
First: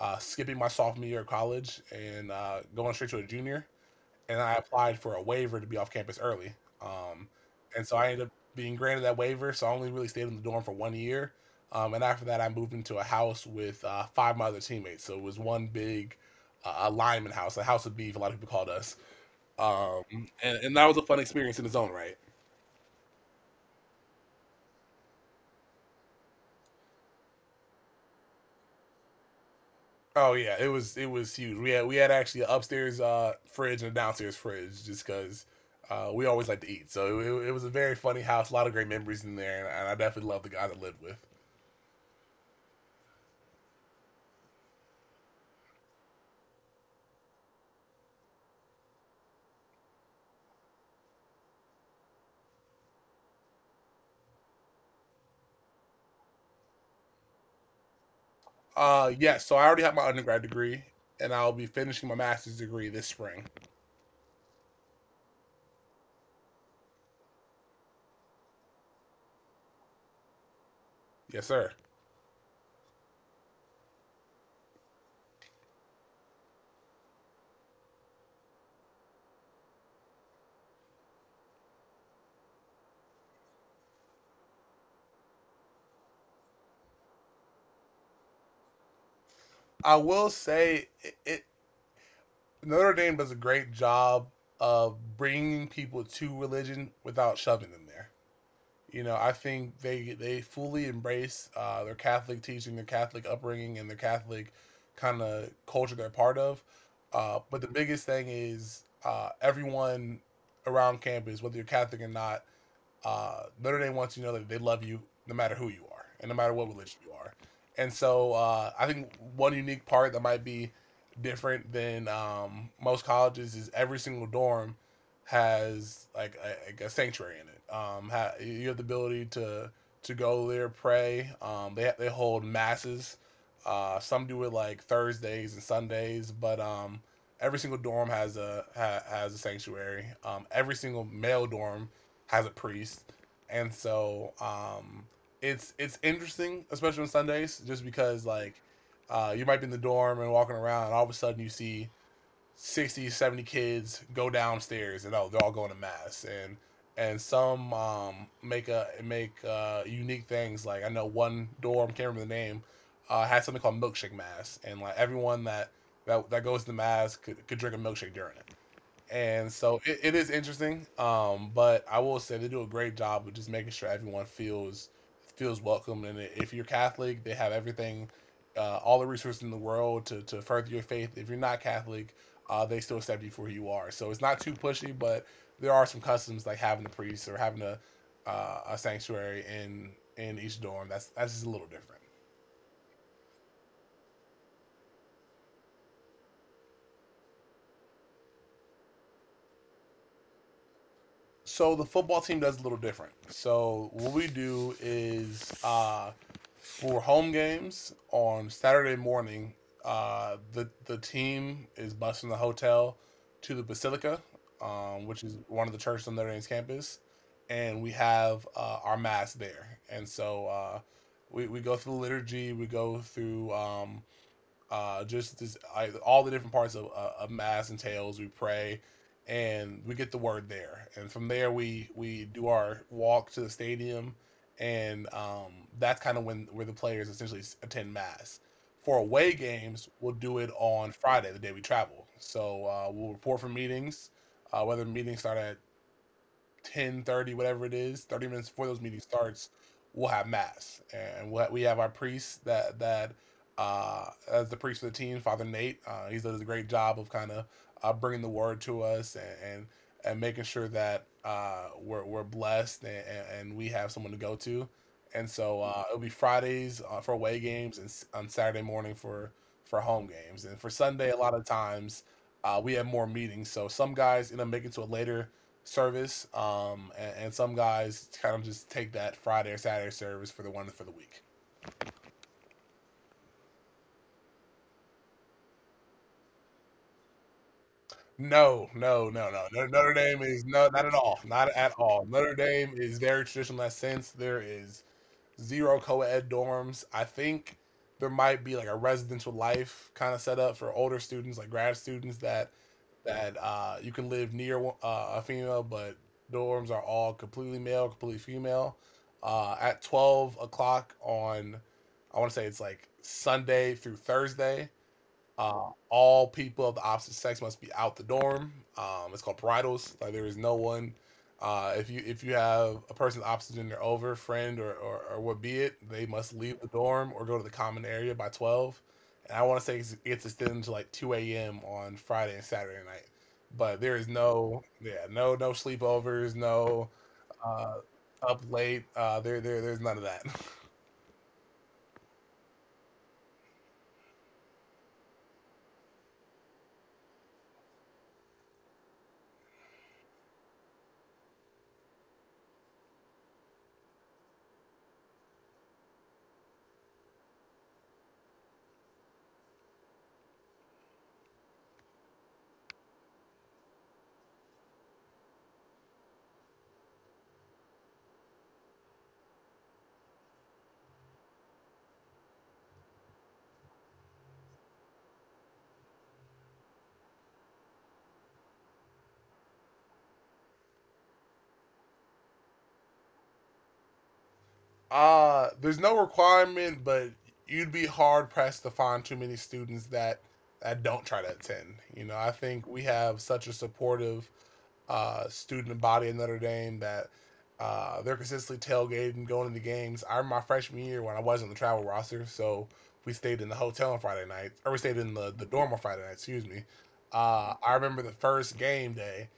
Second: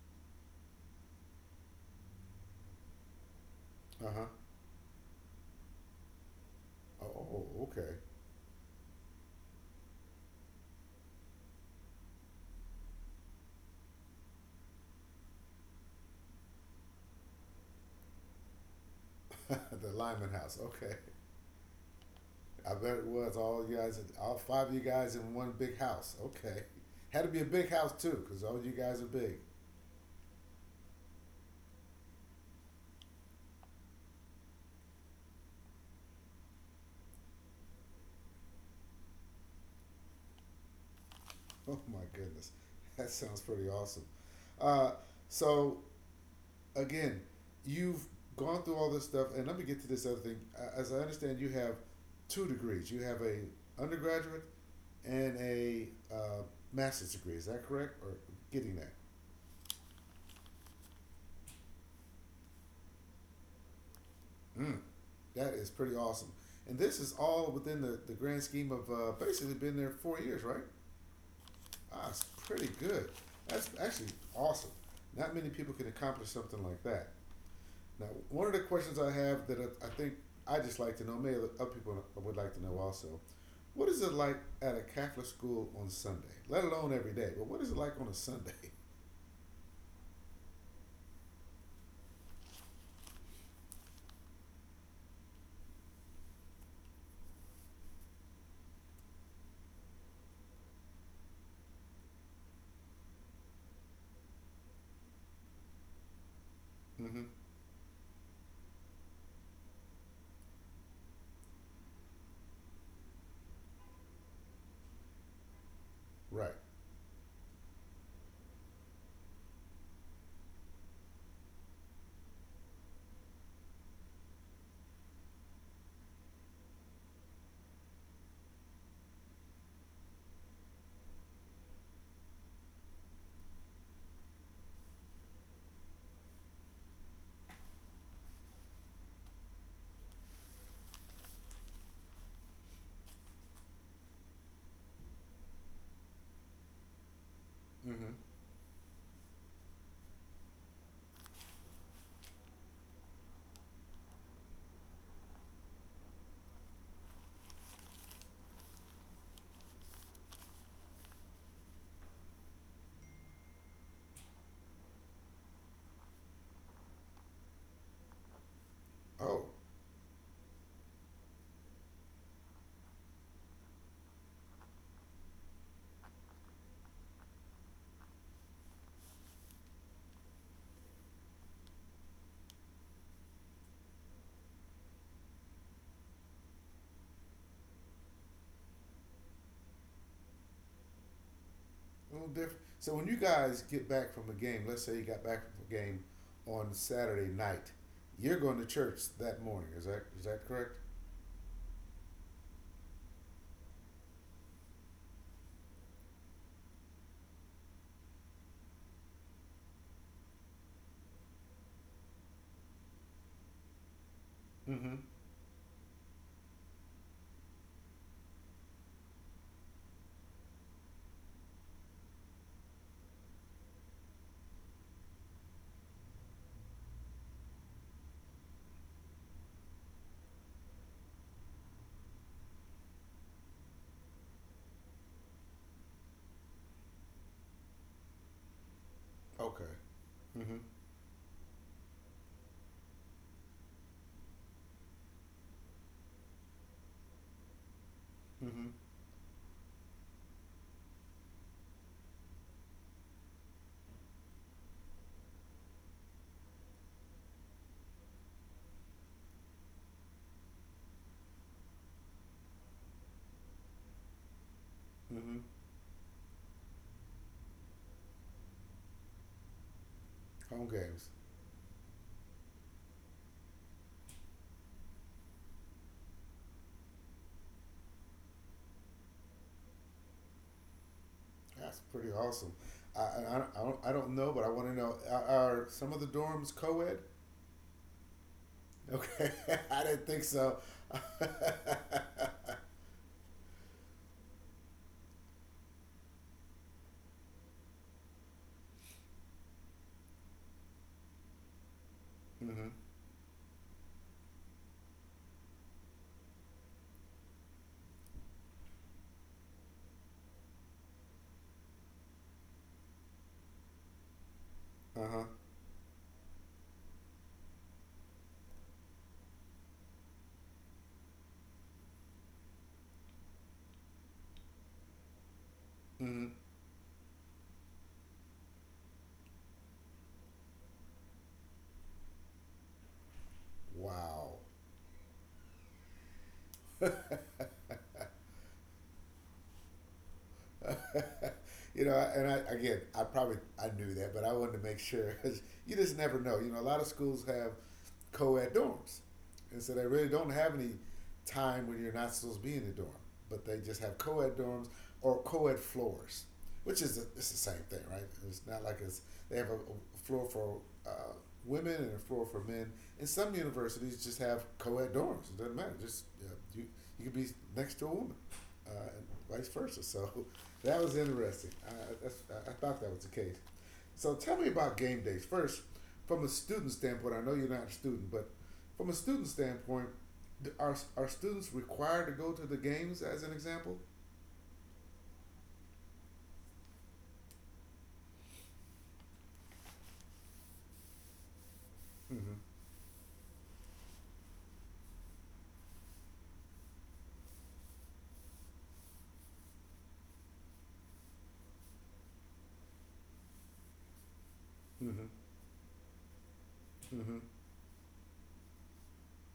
uh, skipping my sophomore year of college and uh, going straight to a junior, Uh huh. and I applied for a waiver to be off campus early. Oh, Um, oh, and okay. so I ended up being granted that waiver, so I only really stayed in the dorm for one year. Um, and after that, I moved into a house with uh, five of my other teammates. So it was one big uh, alignment house, a house of beef, a lot of people called us. The Um, Lyman and, house. and that was Okay. a fun experience in its own right. I bet it was all you guys, all five of you guys in one big house. Okay. Had to be a big house too, because all you guys are big. Oh yeah, it was it was huge. We had we had actually an upstairs uh, fridge and a downstairs fridge just because uh, we always like to eat. So it, it was a very funny house. A lot of great memories in there, and I definitely love the guy that lived with. Oh my goodness. That sounds pretty awesome. Uh, so, again, you've gone through all this stuff, and let me get to this other thing. As I understand, you have two degrees. You have a undergraduate and a uh, master's degree. Is that correct? Or getting that? Uh, yeah. So I already have my undergrad degree, and I'll be finishing my master's degree this spring. Mm, that is pretty awesome. And this is all within the, the grand scheme of uh, basically been there four years, right? Yes, sir. Ah, it's pretty good. That's actually awesome. Not many people can accomplish something like that. Now, one of the questions I have that I, I think I just like to know, maybe other people would like to know also, what is it like at a Catholic school on Sunday? Let alone every day, but what is it like on a Sunday? I will say it, it Notre Dame does a great job of bringing people to religion without shoving them there. You know, I think they they fully embrace uh, their Catholic teaching, their Catholic upbringing, and their Catholic kind of culture they're part of. Mm-hmm. Uh, but the biggest thing is uh, everyone around campus, whether you're Catholic or not, uh, Notre Dame wants you to know that they love you no matter who you are and no matter Right. what religion you are. And so uh, I think one unique part that might be different than um, most colleges is every single dorm has like a, like a sanctuary in it. Um, ha- you have the ability to to go there, pray. Um, they they hold masses. Uh, some do it like Thursdays and Sundays, but um, every single dorm has a ha, has a sanctuary. Um, every single male dorm has a priest, and so um, it's it's interesting, especially on Sundays, just Mm-hmm. because like uh, you might be in the dorm and walking around, and all of a sudden you see sixty, seventy kids go downstairs, and oh, they're all going to mass, and and some um, make a make uh, unique things. Like I know one dorm, can't remember the name, uh, had something called milkshake mass, and like everyone that that, that goes to mass could, could drink a milkshake during it. Oh, And so it, it is interesting, um but I will say they do a great job of just making sure everyone feels feels welcome. And if you're Catholic they have everything, uh, all the resources in the world to, to further your faith. If you're not Catholic uh, they still accept you for who you are, so it's not too pushy, but there are some customs like having a priest or having a uh, a sanctuary in in each dorm that's that's just a little different. a little different. So when you guys get back from a game, let's say you got back from a game on Saturday night, you're going to church that morning. Is that is that correct? So the football team does a little different. So what we do is uh, for home games on Saturday morning, uh, the the team is busing the hotel to the Basilica, Mm-hmm. um, which is one of the churches on Notre Dame's campus, and we have uh, our mass there. And so uh, we we go through the liturgy, we go through. Um, uh, just this, I, all the different parts of, uh, of mass and tails. We pray, and we get the word there, and from there we we do our walk to the stadium, and um, that's kind of when where the players essentially attend mass. For away Okay. games, we'll do Mhm. it on Friday, the day we travel. So uh, we'll report from meetings, uh, whether meetings start at Ten thirty, whatever it is, thirty Mhm. minutes before those meetings starts we'll have mass, and we'll, have, we have our priests that that uh as the priest of the team, Father Nate, uh he does a great job of kind of uh, bringing the word to us and and, and making sure that uh we're, we're blessed, and, and and we have someone to go to. And Mhm. so uh it'll be Fridays uh, for away games, and s- on Saturday morning for for home games, Home and for games. Sunday a lot of times uh, we have more meetings. So some guys end up making to it later service, um, and, and some guys kind of just take that Friday or Saturday service for the one for the week. That's pretty awesome. I I, I don't- I don't know, but I want to know are, are some of the dorms co-ed? No, no, Okay, no, no. Notre I Notre didn't Dame think is so. no, not at all, not at all. Notre Dame is very traditional in that sense. There is zero co-ed dorms. I think there might be like a residential life kind of setup for older students, like grad students that Mhm. that uh, you can live near uh, a female, but dorms are all completely male, completely female. Uh, at twelve o'clock on, I want to say it's like Sunday through Thursday. Uh huh. Uh, all people of the opposite sex must be out the dorm. Um, it's called parietals. Like there is no one. Uh, if you if you have a person opposite gender over, friend or, or or what be it, they Mhm. must leave the dorm or go to the common area by twelve. And I want to say it's, it's extended to like two a m on Friday and Saturday night. But there is Wow. no, yeah, no, no sleepovers, no uh, up late. Uh, there there there's none of that. you know, and I again, I probably I knew that, but I wanted to make sure because you just never know. You know, a lot of schools have co-ed dorms, and so they really don't have any time when you're not supposed to be in the dorm, but they just have co-ed dorms or co-ed floors, which is the, it's the same thing, right? It's not like it's they have a, a floor for uh, women and a floor for men. And some universities just have co-ed dorms. It doesn't matter. Just uh, You you could be next to a woman uh, and vice versa. So that was interesting. I, that's, I thought that was the case. So tell me about game days first, from a student standpoint. I know you're not a student, but from a student standpoint, d- are are students required to go to the games? As an example. Uh, there's no requirement, but you'd be hard pressed to find too many students that that don't try to attend. You know, I Mm-hmm. think we have such a supportive uh, student body at Notre Dame that uh, they're consistently tailgating, going into games. I remember my freshman year when I wasn't on the travel roster, so we stayed in the hotel on Friday night, or we stayed Mm-hmm. in the, the dorm on Friday night, excuse me. Mm-hmm. Uh, I remember the first game day,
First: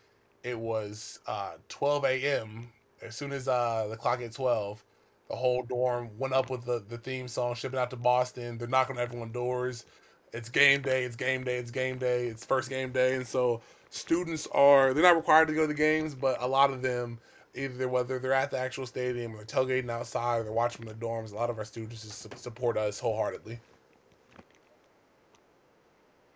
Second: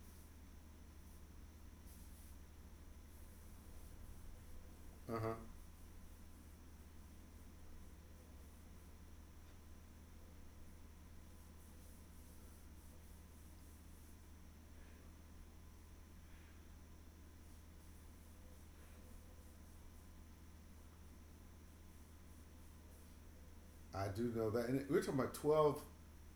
it was uh, twelve a m. As soon as uh, the clock hit twelve, Uh huh. the whole dorm went up with the, the theme song, shipping out to Boston. They're knocking on everyone's doors. It's game day, it's game day, it's game day, it's first game day. And so students are they're not required to go to the games, but a lot of them, either whether they're at the actual stadium or tailgating outside or they're watching from the dorms, a lot of our students just support us wholeheartedly. I do know that, and we're talking about twelve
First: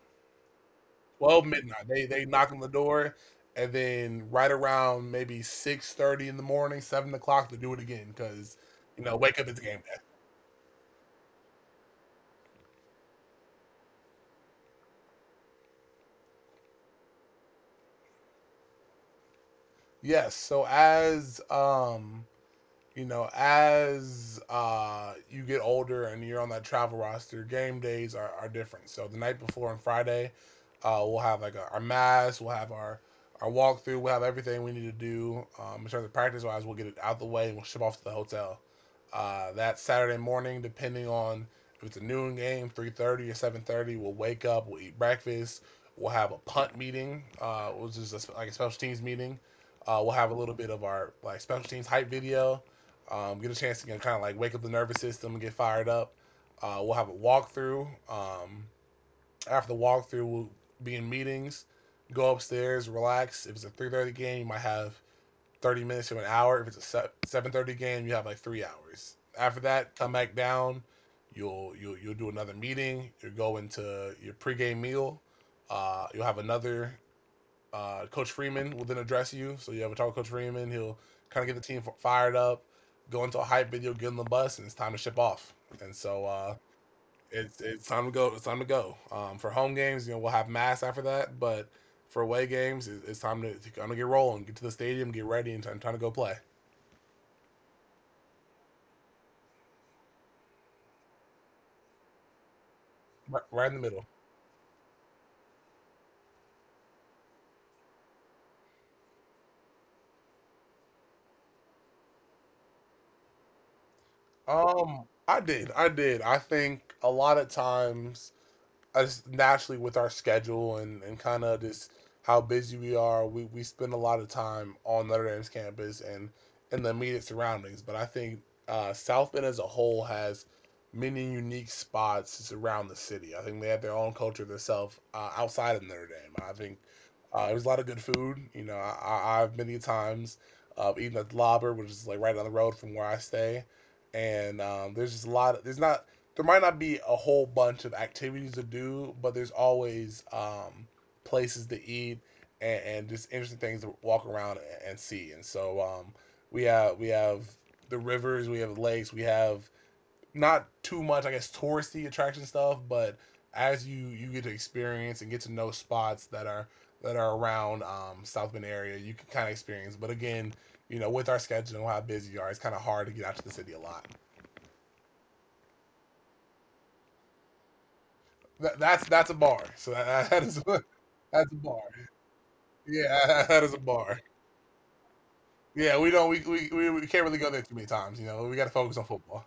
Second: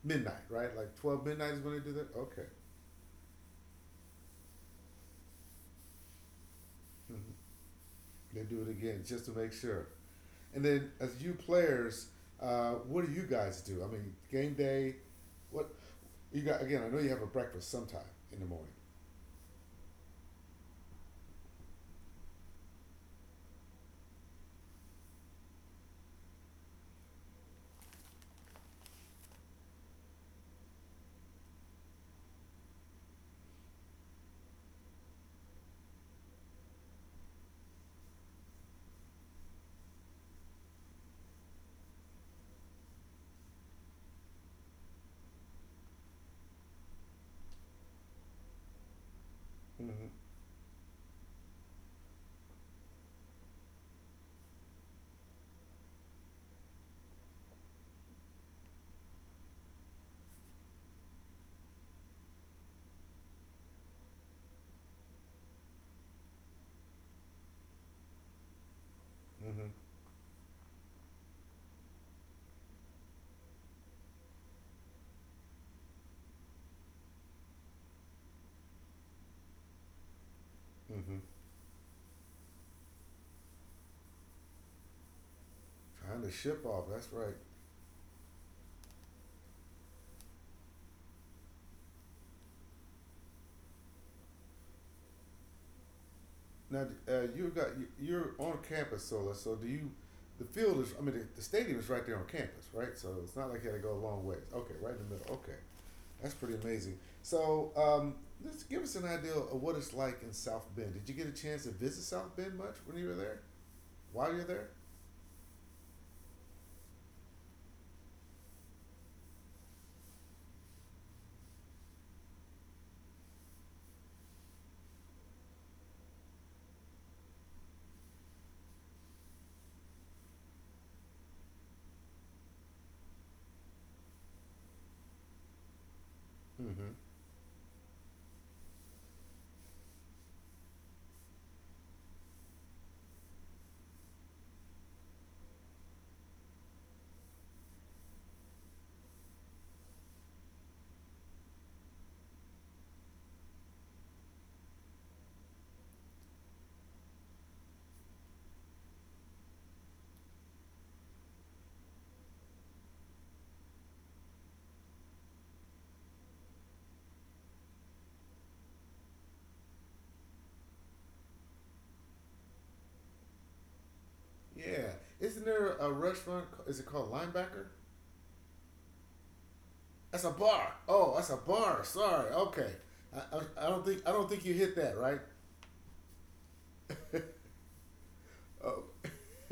midnight, right? Like twelve Twelve midnight is when they midnight, do they that. they Okay. knock on the door, and then right around maybe six thirty in the morning, seven Mm-hmm. o'clock, they do it again They because do it again you know, just to wake up make at the game sure. day. And then as you players, uh, what do you guys do? I mean, game day, what you got? Again, I know you have a breakfast sometime in the morning. Yes, so as um you know, as uh, you get older and you're on that travel roster, game days are, are different. So the night before on Friday, uh, we'll have like our our mass, we'll have our our walkthrough, we'll have everything we need to do um, in terms of practice wise. We'll get it out of the way and we'll ship off to the hotel. Uh, that Saturday morning, depending on if it's a noon game, three thirty or seven thirty, we'll wake up, we'll eat breakfast, we'll have a punt meeting, uh, which is a, like a special teams meeting. Uh, Mm-hmm. we'll have a little bit of our like special teams hype video. Um, get a chance to kind of like wake up the nervous system and get fired up. Uh, we'll have a walkthrough. Um, after the walkthrough, we'll be in meetings. Go upstairs, relax. If it's a three thirty game, you might have thirty minutes to an hour. If it's a seven thirty game, you have like three hours. After Mm-hmm. that, come back down. You'll you'll you'll do another meeting. You'll go into your pregame meal. Uh, you'll have another uh, Coach Freeman will then address you. So you have a talk with Coach Freeman. He'll Mm-hmm. kind of get the team fired up, go into a hype video, get on the bus, and it's time to ship off. And Trying so to uh, ship off. That's right. it's it's time to go. It's time to go. Um, for home games, you know, we'll have mass after that, but for away games, it, it's time to kind of get rolling, get to the stadium, get ready, and time, time to go play. Now uh, you got you- are on campus, Sola. So do you? The field is. I mean, the the stadium is right there on campus, right? So it's Right, not like right you in had the to go a middle. long ways. Okay, right in the middle. Okay, that's pretty amazing. So um, let's give us an idea of what it's like in South Bend. Did you get a chance to visit South Bend much when you were there? While you're there? Um, I did. I did. I think a lot of times, as naturally with our schedule and, and kind of just how busy we are, we, we spend a lot of time on Notre Dame's campus and in the immediate surroundings. But I think uh, South Bend as a whole has many unique spots just around the city. I think they have their own culture themselves uh, outside of Notre Dame. I think Mm-hmm. uh, there's a lot of good food. You know, I, I, I've many times uh, eaten at the Lobber, which is like right down the road from where I stay. And um, there's just a lot. There's not there might not be a whole bunch of activities to do, but there's always um, places to eat and, and just interesting things to walk around and see. And so um, we have we have the rivers, we have lakes, we have not too much, I guess, touristy attraction stuff, but as you you get to experience and get to know spots that are that are around um, South Bend area, you can kind of experience. But again, you know, with our schedule and how busy you are, it's kind of hard to get out to the city a lot. Yeah. Isn't there a restaurant? Is it called Linebacker? That, that's that's a bar. So That's a that, that is bar. a Oh, that's a that's a bar. bar. Sorry. Okay. I, Yeah, I, that I is a don't think I bar. don't think you hit that right. Yeah, we don't we, we, we we can't really go there too many times. You know, we got to Oh, focus on football.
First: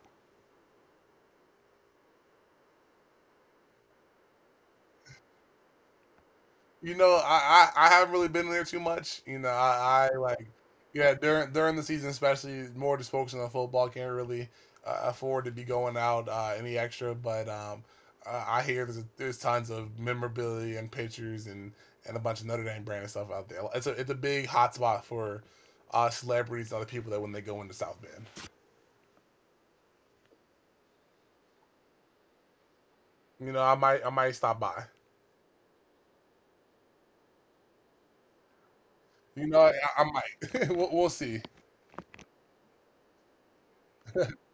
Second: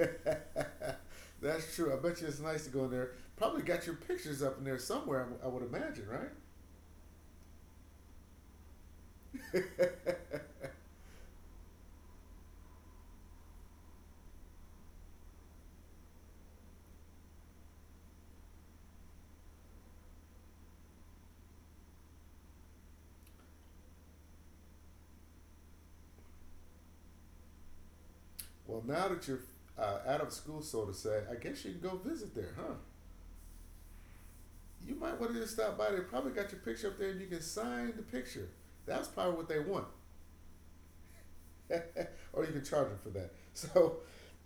that's true. I bet you it's nice to go in there. Probably got your pictures up in there somewhere. I, w- I would imagine, right? You know, I, I I haven't really been there too much. You know, I, I like yeah during during the season, especially more just focusing on football. Can't really uh, afford to be going out uh, any extra, but um, uh, I hear there's there's tons of memorabilia and pictures and and a bunch of Notre Dame brand stuff out there. It's a it's a big hot spot for uh, celebrities and other people that when they go into South Bend. Well, now that you're uh, out of school, so to say, I guess you can go visit there, huh? You know, I might I might stop by. You might want to just stop by. They probably got your picture up there, and you can sign the picture. That's probably You what know, they I, want. I might. we'll, we'll see. Or you can charge them for that. So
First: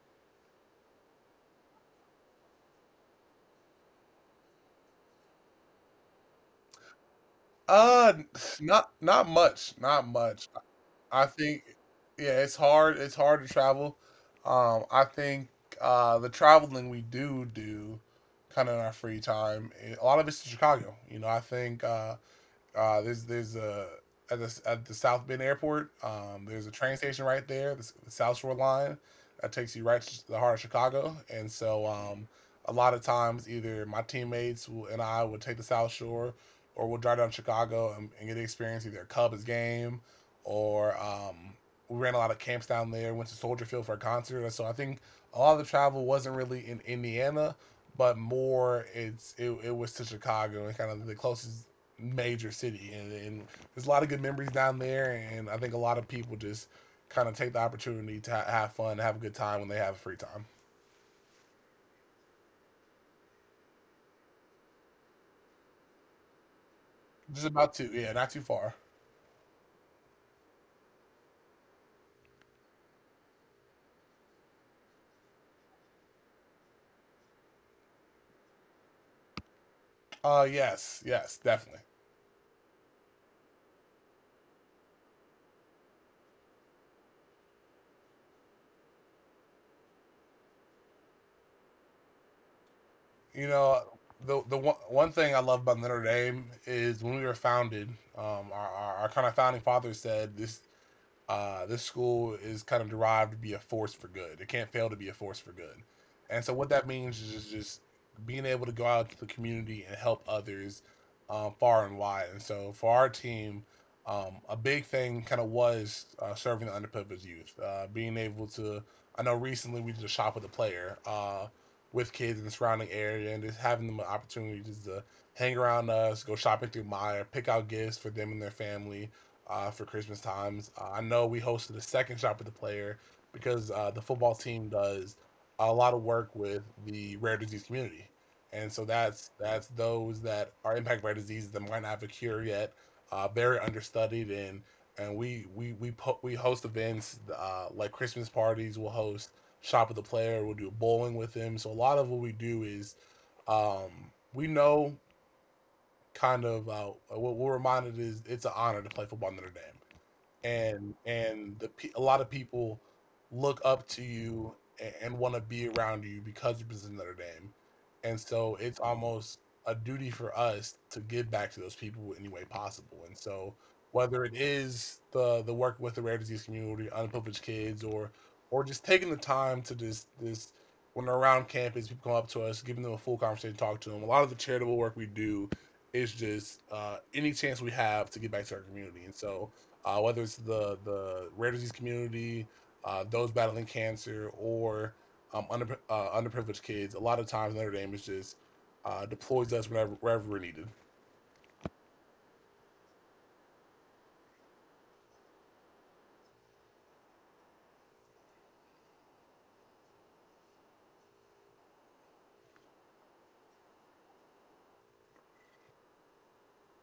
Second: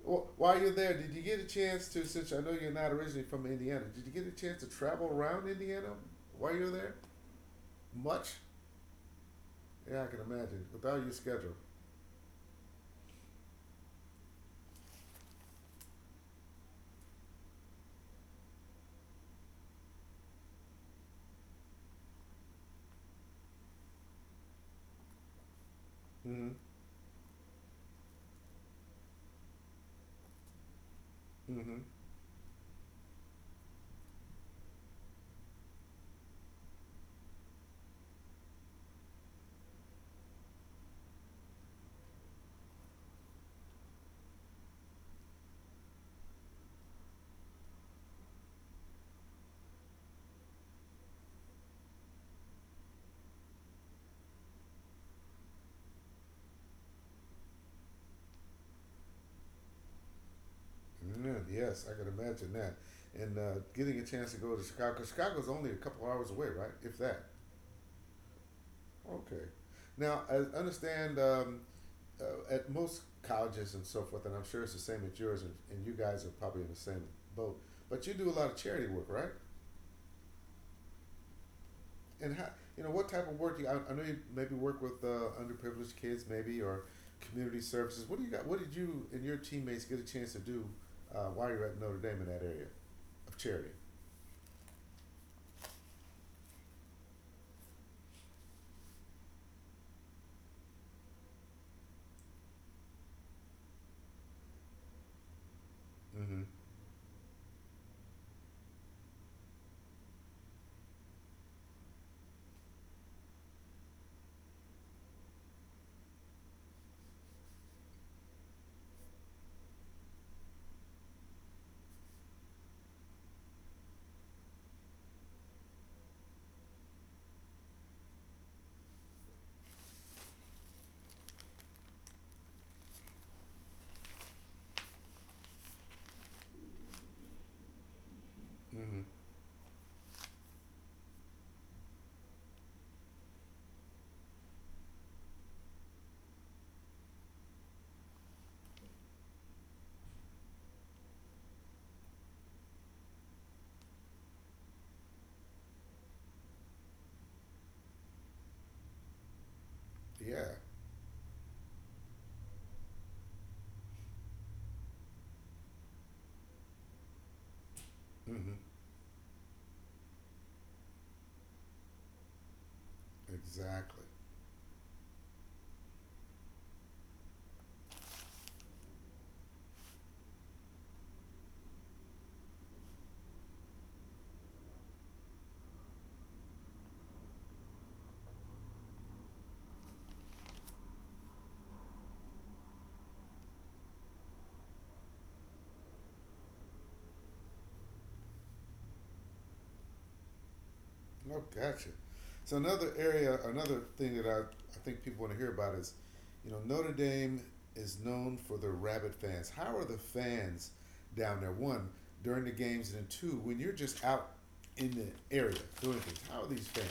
while you're there, did you get a chance to, since I know you're not originally from Indiana, did you get a chance to travel around Indiana while you're there? Uh, Much? not not much, Yeah, not I can much. imagine. Without your I schedule. think, yeah, it's hard. It's hard to travel. Um, I think uh, the traveling we do do, kind of in our free time, eh, a lot of it's to Chicago. You know, I think uh, uh, there's there's a at the, at the South Bend Airport. Um, Mm-hmm. There's a train station right there, the, S- the South Shore Line, that takes you right to the heart of Chicago. And Mm-hmm. so, um, a lot of times, either my teammates will, and I would take the South Shore, or we'll drive down to Chicago and, and get to experience either a Cubs game, or um, we ran a lot of camps down there. Went to Soldier Field for a concert. And so I think a lot of the travel wasn't really in Indiana, but more it's it, it was to Chicago and kind of the closest major city, and, and there's a lot of good memories down there. And I think a lot of people just kind of take the opportunity to ha- have fun, have a good time when they have free time. Yeah, yes, I can imagine that. And uh, getting a chance to go to Chicago, Chicago, 'cause Chicago's only a couple hours away, right? If that. Just about to, yeah, not too far. Okay. Now, I understand um, uh, at most colleges and so forth, and I'm sure it's the same at yours, and and you guys are probably in the same boat. But you do a lot of charity work, right? Uh, yes, yes, definitely. And how you know what type of work? do You, I, I know you maybe work with uh, underprivileged kids, maybe or community services. What do you got? What did you and your teammates get a chance to do uh, while you're at Notre Dame in that area of You charity? know, the the one, one thing I love about Notre Dame is when we were founded, um, our, our, our kind of founding father said this uh, this school is kind of derived to be a force for good. It can't fail to be a force for good. Mm-hmm. And so what that means is just, just being able to go out to the community and help others um, far and wide. And so for our team, um, a big thing kind of was uh, serving the underprivileged youth, uh, being able to. I know recently we did a shop with a player uh, with kids in the surrounding area and just having them an opportunity just to hang around us, go shopping through Meijer, pick out gifts for them and their family, uh, for Christmas times. Uh, I know we hosted a second shop with the player because uh, the football team does a lot of work with the rare disease community, and so Mm-hmm. that's that's those that are impacted by diseases that might not have a cure yet, uh, very understudied, and and we we we po- we host events uh, like Christmas parties. We'll host shop with the player. We'll do bowling with them. So a lot of what we do is um, we know kind of uh, what we're reminded is it's an honor to play football in Notre Dame Yeah. and and the pe- a lot of people look up to you and, and want to be around you because you're presenting Notre Dame, and Mm-hmm. so it's almost a duty for us to give back to those people in any way possible. And so Exactly. whether it is the the work with the rare disease community, underprivileged kids, or or just taking the time to just this when they're around campus, people come up to us, giving them a full conversation, talk to them. A lot of the charitable work we do is just uh, any chance we have to get back to our community, and so uh, whether it's the the rare disease community, uh, those battling cancer, or um, under, uh, underprivileged kids. A lot of times Notre Dame is just uh, deploys us whenever wherever we're needed. Oh, gotcha. So another area, another thing that I, I think people want to hear about is, you know, Notre Dame is known for their rabid fans. How are the fans down there? One during the games, and then two when you're just out in the area doing things. How are these fans?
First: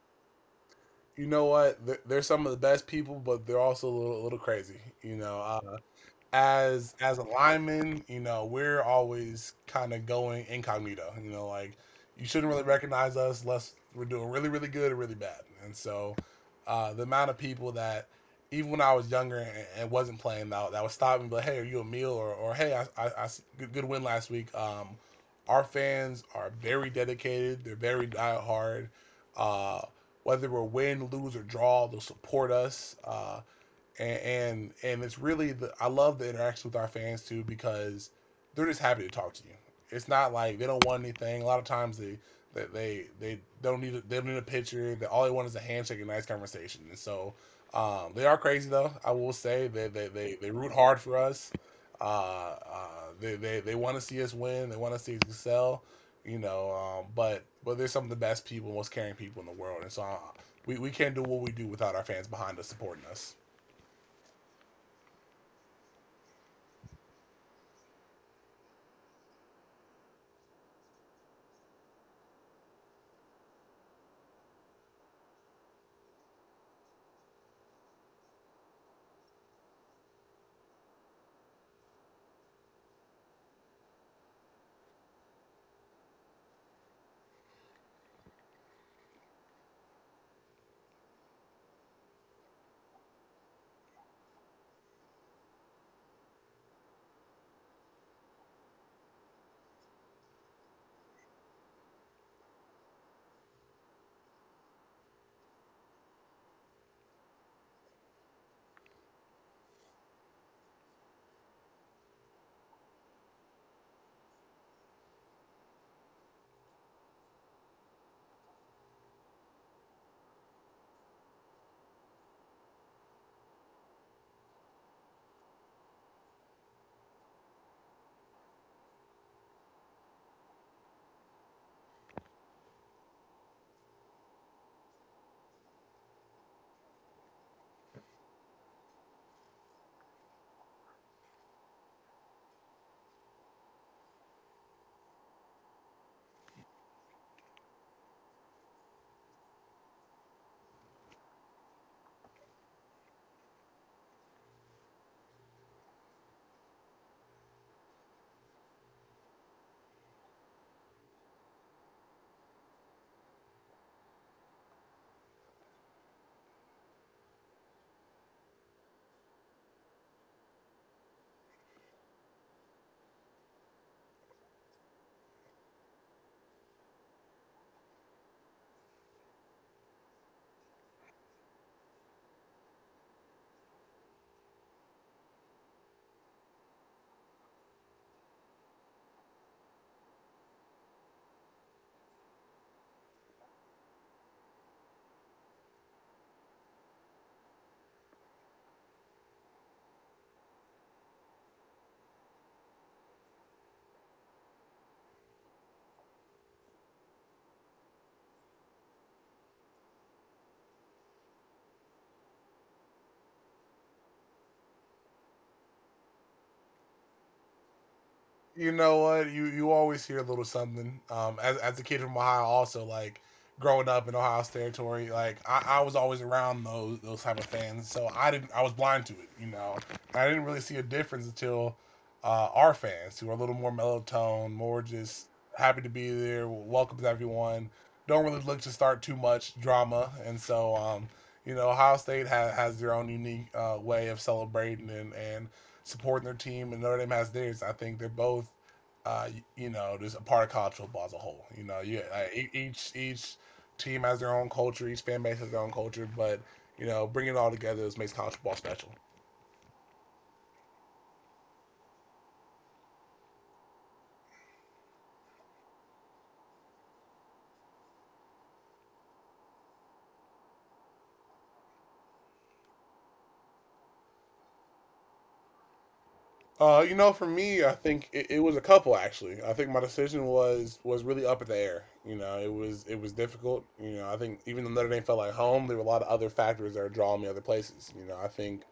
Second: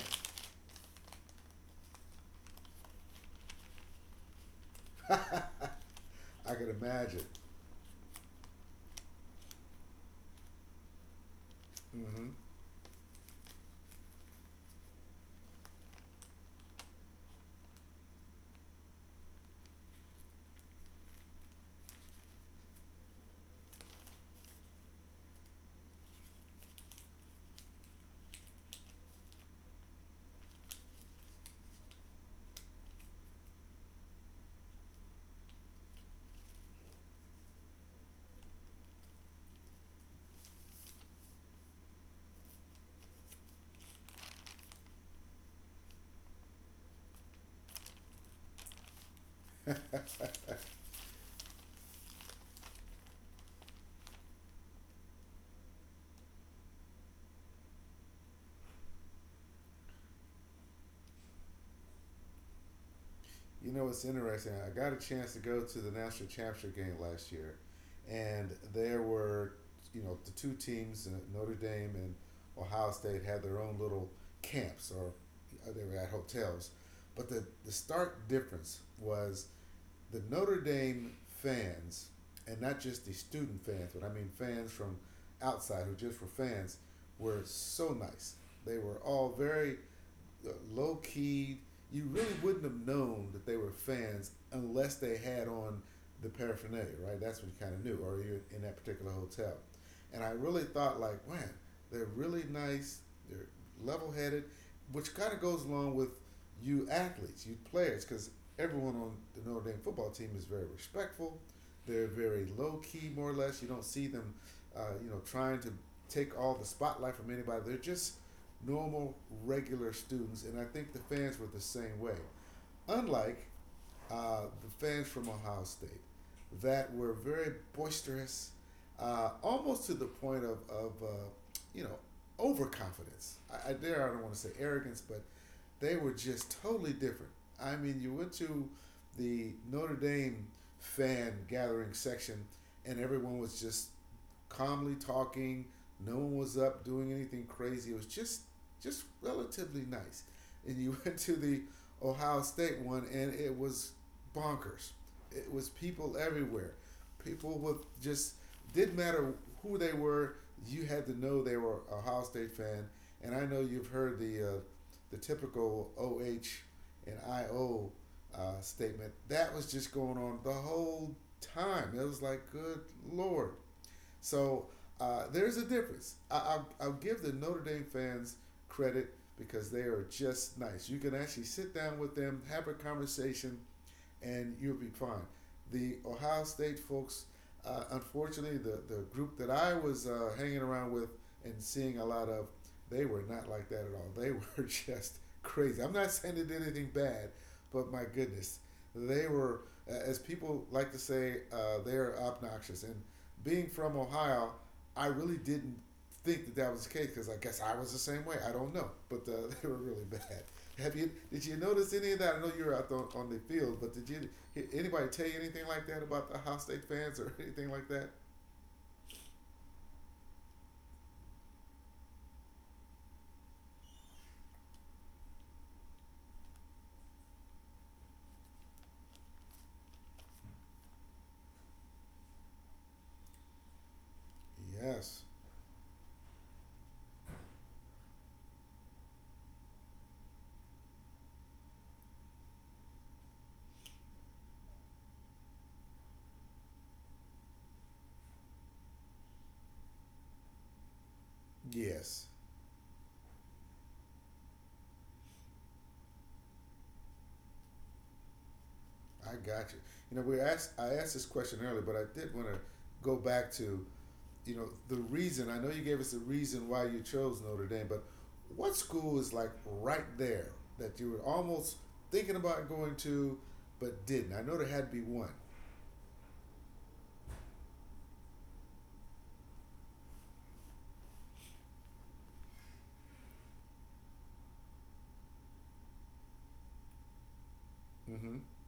You know what? They're, they're some of the best people, but they're also a little, a little crazy. You know, uh, I can as as imagine. a lineman, you know, we're always kind of going incognito. You know, like you Hmm. shouldn't really recognize us unless we're doing really, really good or really bad. And so, uh, the amount of people that even when I was younger and, and wasn't playing, that that would stop me, but hey, are you a meal or or hey, I, I, I s- good, good win last week. Um, our fans are very dedicated. They're very diehard. Uh, whether we're win, lose, or draw, they'll support us. Uh, and and, and it's really the, I love the interaction with our fans too because they're just happy to talk to you. It's not like they don't want anything. A lot of times they they they, they don't need a, they don't need a picture. They all they want is a handshake and nice conversation. And so um, they are crazy though. I will say that they, they, they, they root hard for us. Uh, uh, they they, they want to see us win. They want to see us excel. You know, um, but but they're some of the best people, most caring people in the world. And so uh, we we can't do what we do without our fans behind us supporting us. You know it's interesting? I got a chance to go to the national championship game last year, and there were, you know, the two teams, uh, Notre Dame and Ohio State, had their own little camps or uh, they were at hotels. But the the stark difference was the Notre Dame fans, and not just the student fans, but I mean fans from outside who just were fans, were so nice. They were all very low key. You really wouldn't have known that they were fans unless they had on the paraphernalia, right? That's what you kind of knew, or you're in that particular hotel. And I really thought, like, man, they're really nice. They're level headed, which kind of goes along with you athletes, you players, because everyone on the Notre Dame football team is very respectful. They're very low key, more or less. You don't see them, uh, you know, trying to take all the spotlight from anybody. They're just normal, regular students, and I think the fans were the same way. Unlike uh, the fans from Ohio State, that were very boisterous, uh, almost to the point of, of uh, you know, overconfidence. I, I dare, I don't want to say arrogance, but they were just totally different. I mean, you went to the Notre Dame fan gathering section, and everyone was just calmly talking, no one was up doing anything crazy. It was just just relatively nice. And you went to the Ohio State one, and it was bonkers. It was people everywhere. People with just didn't matter who they were. You had to know they were a Ohio State fan. And I know you've heard the uh, the typical O H and I O uh, statement. That was just going on the whole time. It was like, good lord. So uh, there's a difference. I, I'll, I'll give the Notre Dame fans credit because they are just nice. You can actually sit down with them, have a conversation, and you'll be fine. The Ohio State folks, uh, unfortunately, the the group that I was uh, hanging around with and seeing a lot of, they were not like that at all. They were just crazy. I'm not saying they did anything bad, but my goodness, they were, uh, as people like to say, uh, they're obnoxious. And being from Ohio, I really didn't think that that was the case because I guess I was the same way. I don't know, but uh, they were really bad. Have you did you notice any of that? I know you were out on, on the field, but did you anybody tell you anything like that about the Ohio State fans or anything like that? You know what? You you always hear a little something. Um, as as a kid from Ohio, also like growing up in Ohio's territory, like I, I was always around those those type of fans, so I didn't I was blind to it. You know, I didn't really see a difference until uh, our fans who are a little more mellow tone, more just Yes, happy to be there, welcomes everyone. Don't really look to start too much drama, and so um, you know, Ohio State has, has their own unique uh, way of celebrating and and supporting their team, and Notre Dame has theirs. I think they're both, uh, you know, just a part of college football as a whole. You know, you uh, yes, e- each each team has their own culture, each fan base has their own culture, but you know, bringing it all together is makes college football special. I got you. You know, we asked I asked this question earlier, but I did want to go back to you know the reason. I know you gave us the reason why you chose Notre Dame, but what school is like right there that you were almost thinking about going to, but didn't? I know there had to be one. Uh, you know, for me, I think it, it was a couple actually. I think my decision was was really up in the air. You know, it was it was difficult. You know, I think even though Notre Dame felt like home, there were a lot of other factors that are drawing me other places. You know, I Mm-hmm. think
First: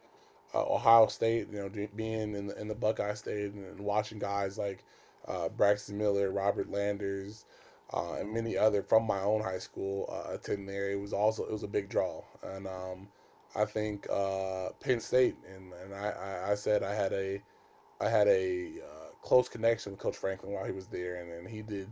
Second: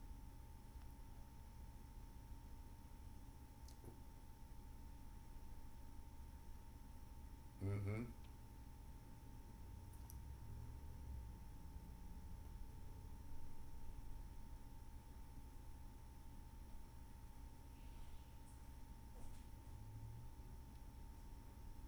uh, Ohio State, you know, being in the, in the Buckeye State and, watching guys like uh, Braxton Miller, Robert Landers, Mm-hmm. uh, and many other from my own high school uh, attend there. It was also it was a big draw, and um, I think uh, Penn State and and I, I, I said I had a I had a uh, close connection with Coach Franklin while he was there, and then he did,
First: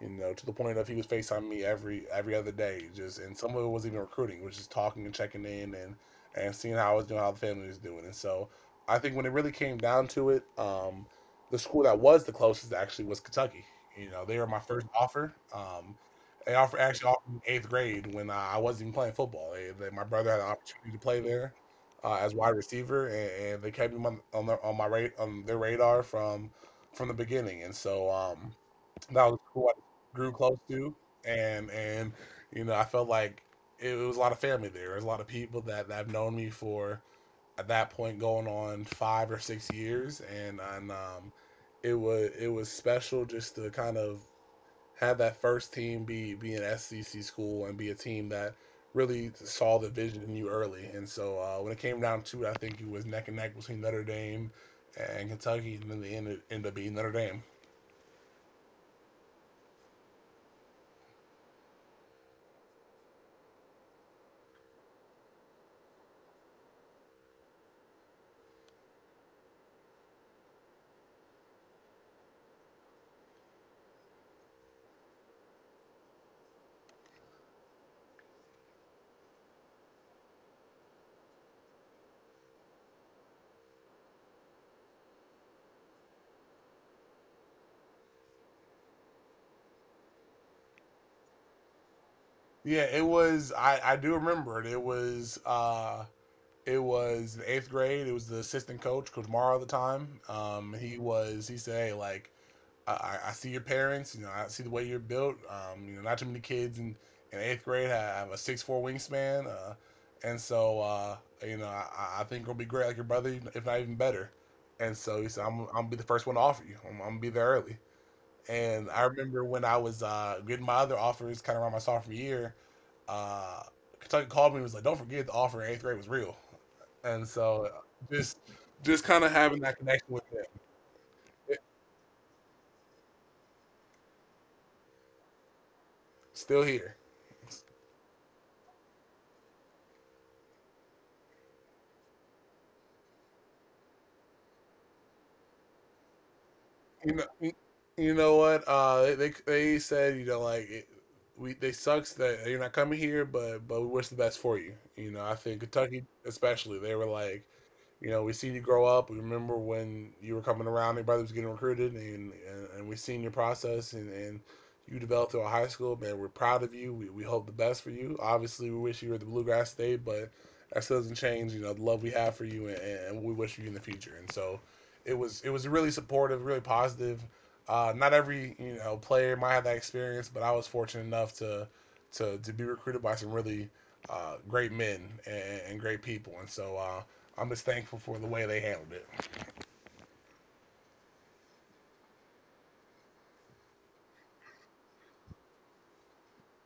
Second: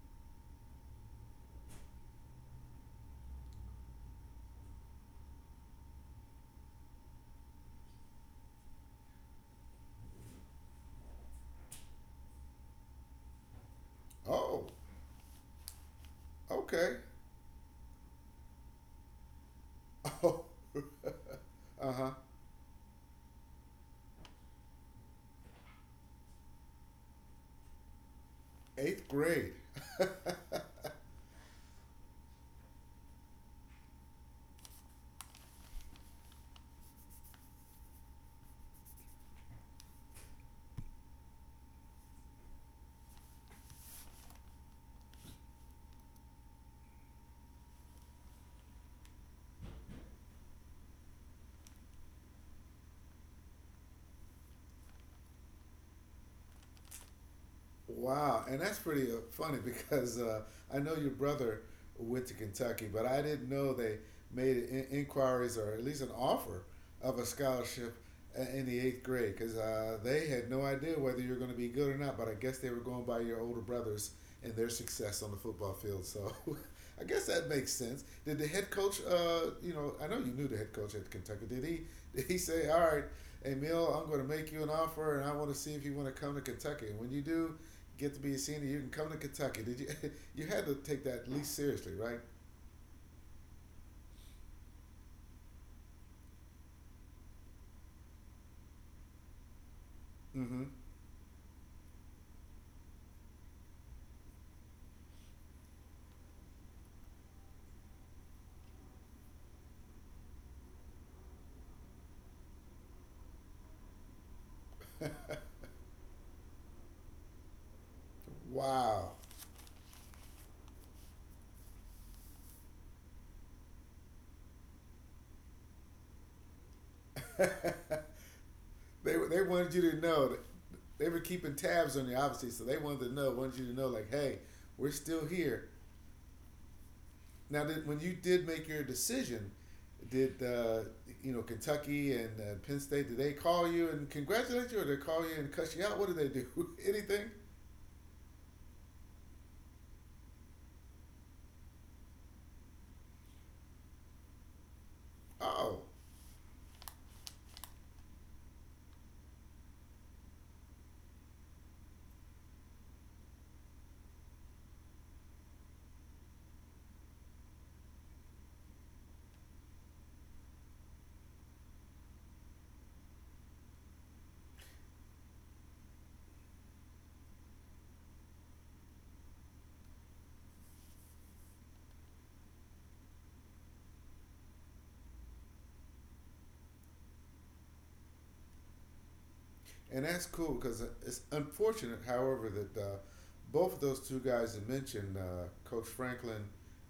you know, to the point of he was Facetiming me every every other day, just and some of it was even recruiting, which is talking and checking in and and seeing how I was doing, how the family was doing, and so I think when it really came down to it, um, the school that was the closest actually was Kentucky. You know, they were my Oh, first offer. Um, they offer okay. actually offered me eighth grade when I wasn't even playing football. They, they, my Uh brother had an opportunity to play there, huh. uh, as wide receiver, and, and they kept him on on, their, on my rate on their radar from from the beginning, and so um, Eighth that was grade. who I grew close to, and and you know I felt like it was a lot of family there. There's a lot of people that, that have known me for at that point going on five or six years, and and um, it was it was special just to kind of have that first team be be an S E C school and be a team that really saw the vision in you early. And so uh, when it came down to it, I think it was neck and neck between Notre Dame and Kentucky, and then the end ended up being Notre Dame. Wow, and that's pretty uh, funny because uh, I know your brother went to Kentucky, but I didn't know they made in- inquiries or at least an offer of a scholarship i- in the eighth grade because uh, they had no idea whether you were going to be good or not. But I guess they were going by your older brothers and their success on the football field. So I guess that makes sense. Did the head coach, uh, you know, I know you knew the head coach at Kentucky. Did he? Did he say, "All right, Emil, I'm going to make you an offer, and I want to see if you want to come to Kentucky. And when you do, get to be a senior, you can come to Kentucky. Did you? You had to take that at least seriously, right?" Yeah, it was. I I do remember it. It was. Uh, it was the eighth grade. It was the assistant coach, Coach Morrow, at the time. Mm-hmm. Um, he was. He said, "Hey, like." I, I see your parents. You know, I see the way you're built. Um, you know, not too many kids in, in eighth grade have a six foot four wingspan. Uh, and so, uh, you know, I, I think it'll be great, like your brother, if not even better. And so he said, I'm, I'm gonna be the first one to offer you. I'm, I'm gonna be there early. And Wow. I remember when I was uh, getting my other offers, kind of around my sophomore year, uh, Kentucky called me and was like, "Don't forget the offer in eighth grade was real." And they so, uh, just just kind they of wanted having you that to connection know. That with him, they were keeping It- tabs on you, obviously, so they wanted to know. Wanted you to know, like, hey, we're still here. still here. Now, did, when you did make your decision, did uh, you know Kentucky and uh, Penn State? Did they call you and congratulate you, or did they call you and cuss you out? What did they do? Anything? You know, you you know what? Uh, they they they said, you know, like it, we they, sucks that you're not coming here, but but we wish the best for you. You know, I Oh, think Kentucky especially, they were like, you know, we seen you grow up. We remember when you were coming around, everybody was getting recruited, and and, and we seen your process and and you developed through high school. Man, we're proud of you. We we hope the best for you. Obviously, we wish you were at the Bluegrass State, but that still doesn't change, you know, the love we have for you and, and we wish you in the future. And so it was it was really supportive, really positive. Uh, not every, you know player might have that experience, but I was fortunate enough to to to be recruited by some really uh, great men and, and great people, and so uh, I'm just thankful for the way they handled it. and that's cool because it's unfortunate, however, that uh, both of those two guys that mentioned, uh, Coach Franklin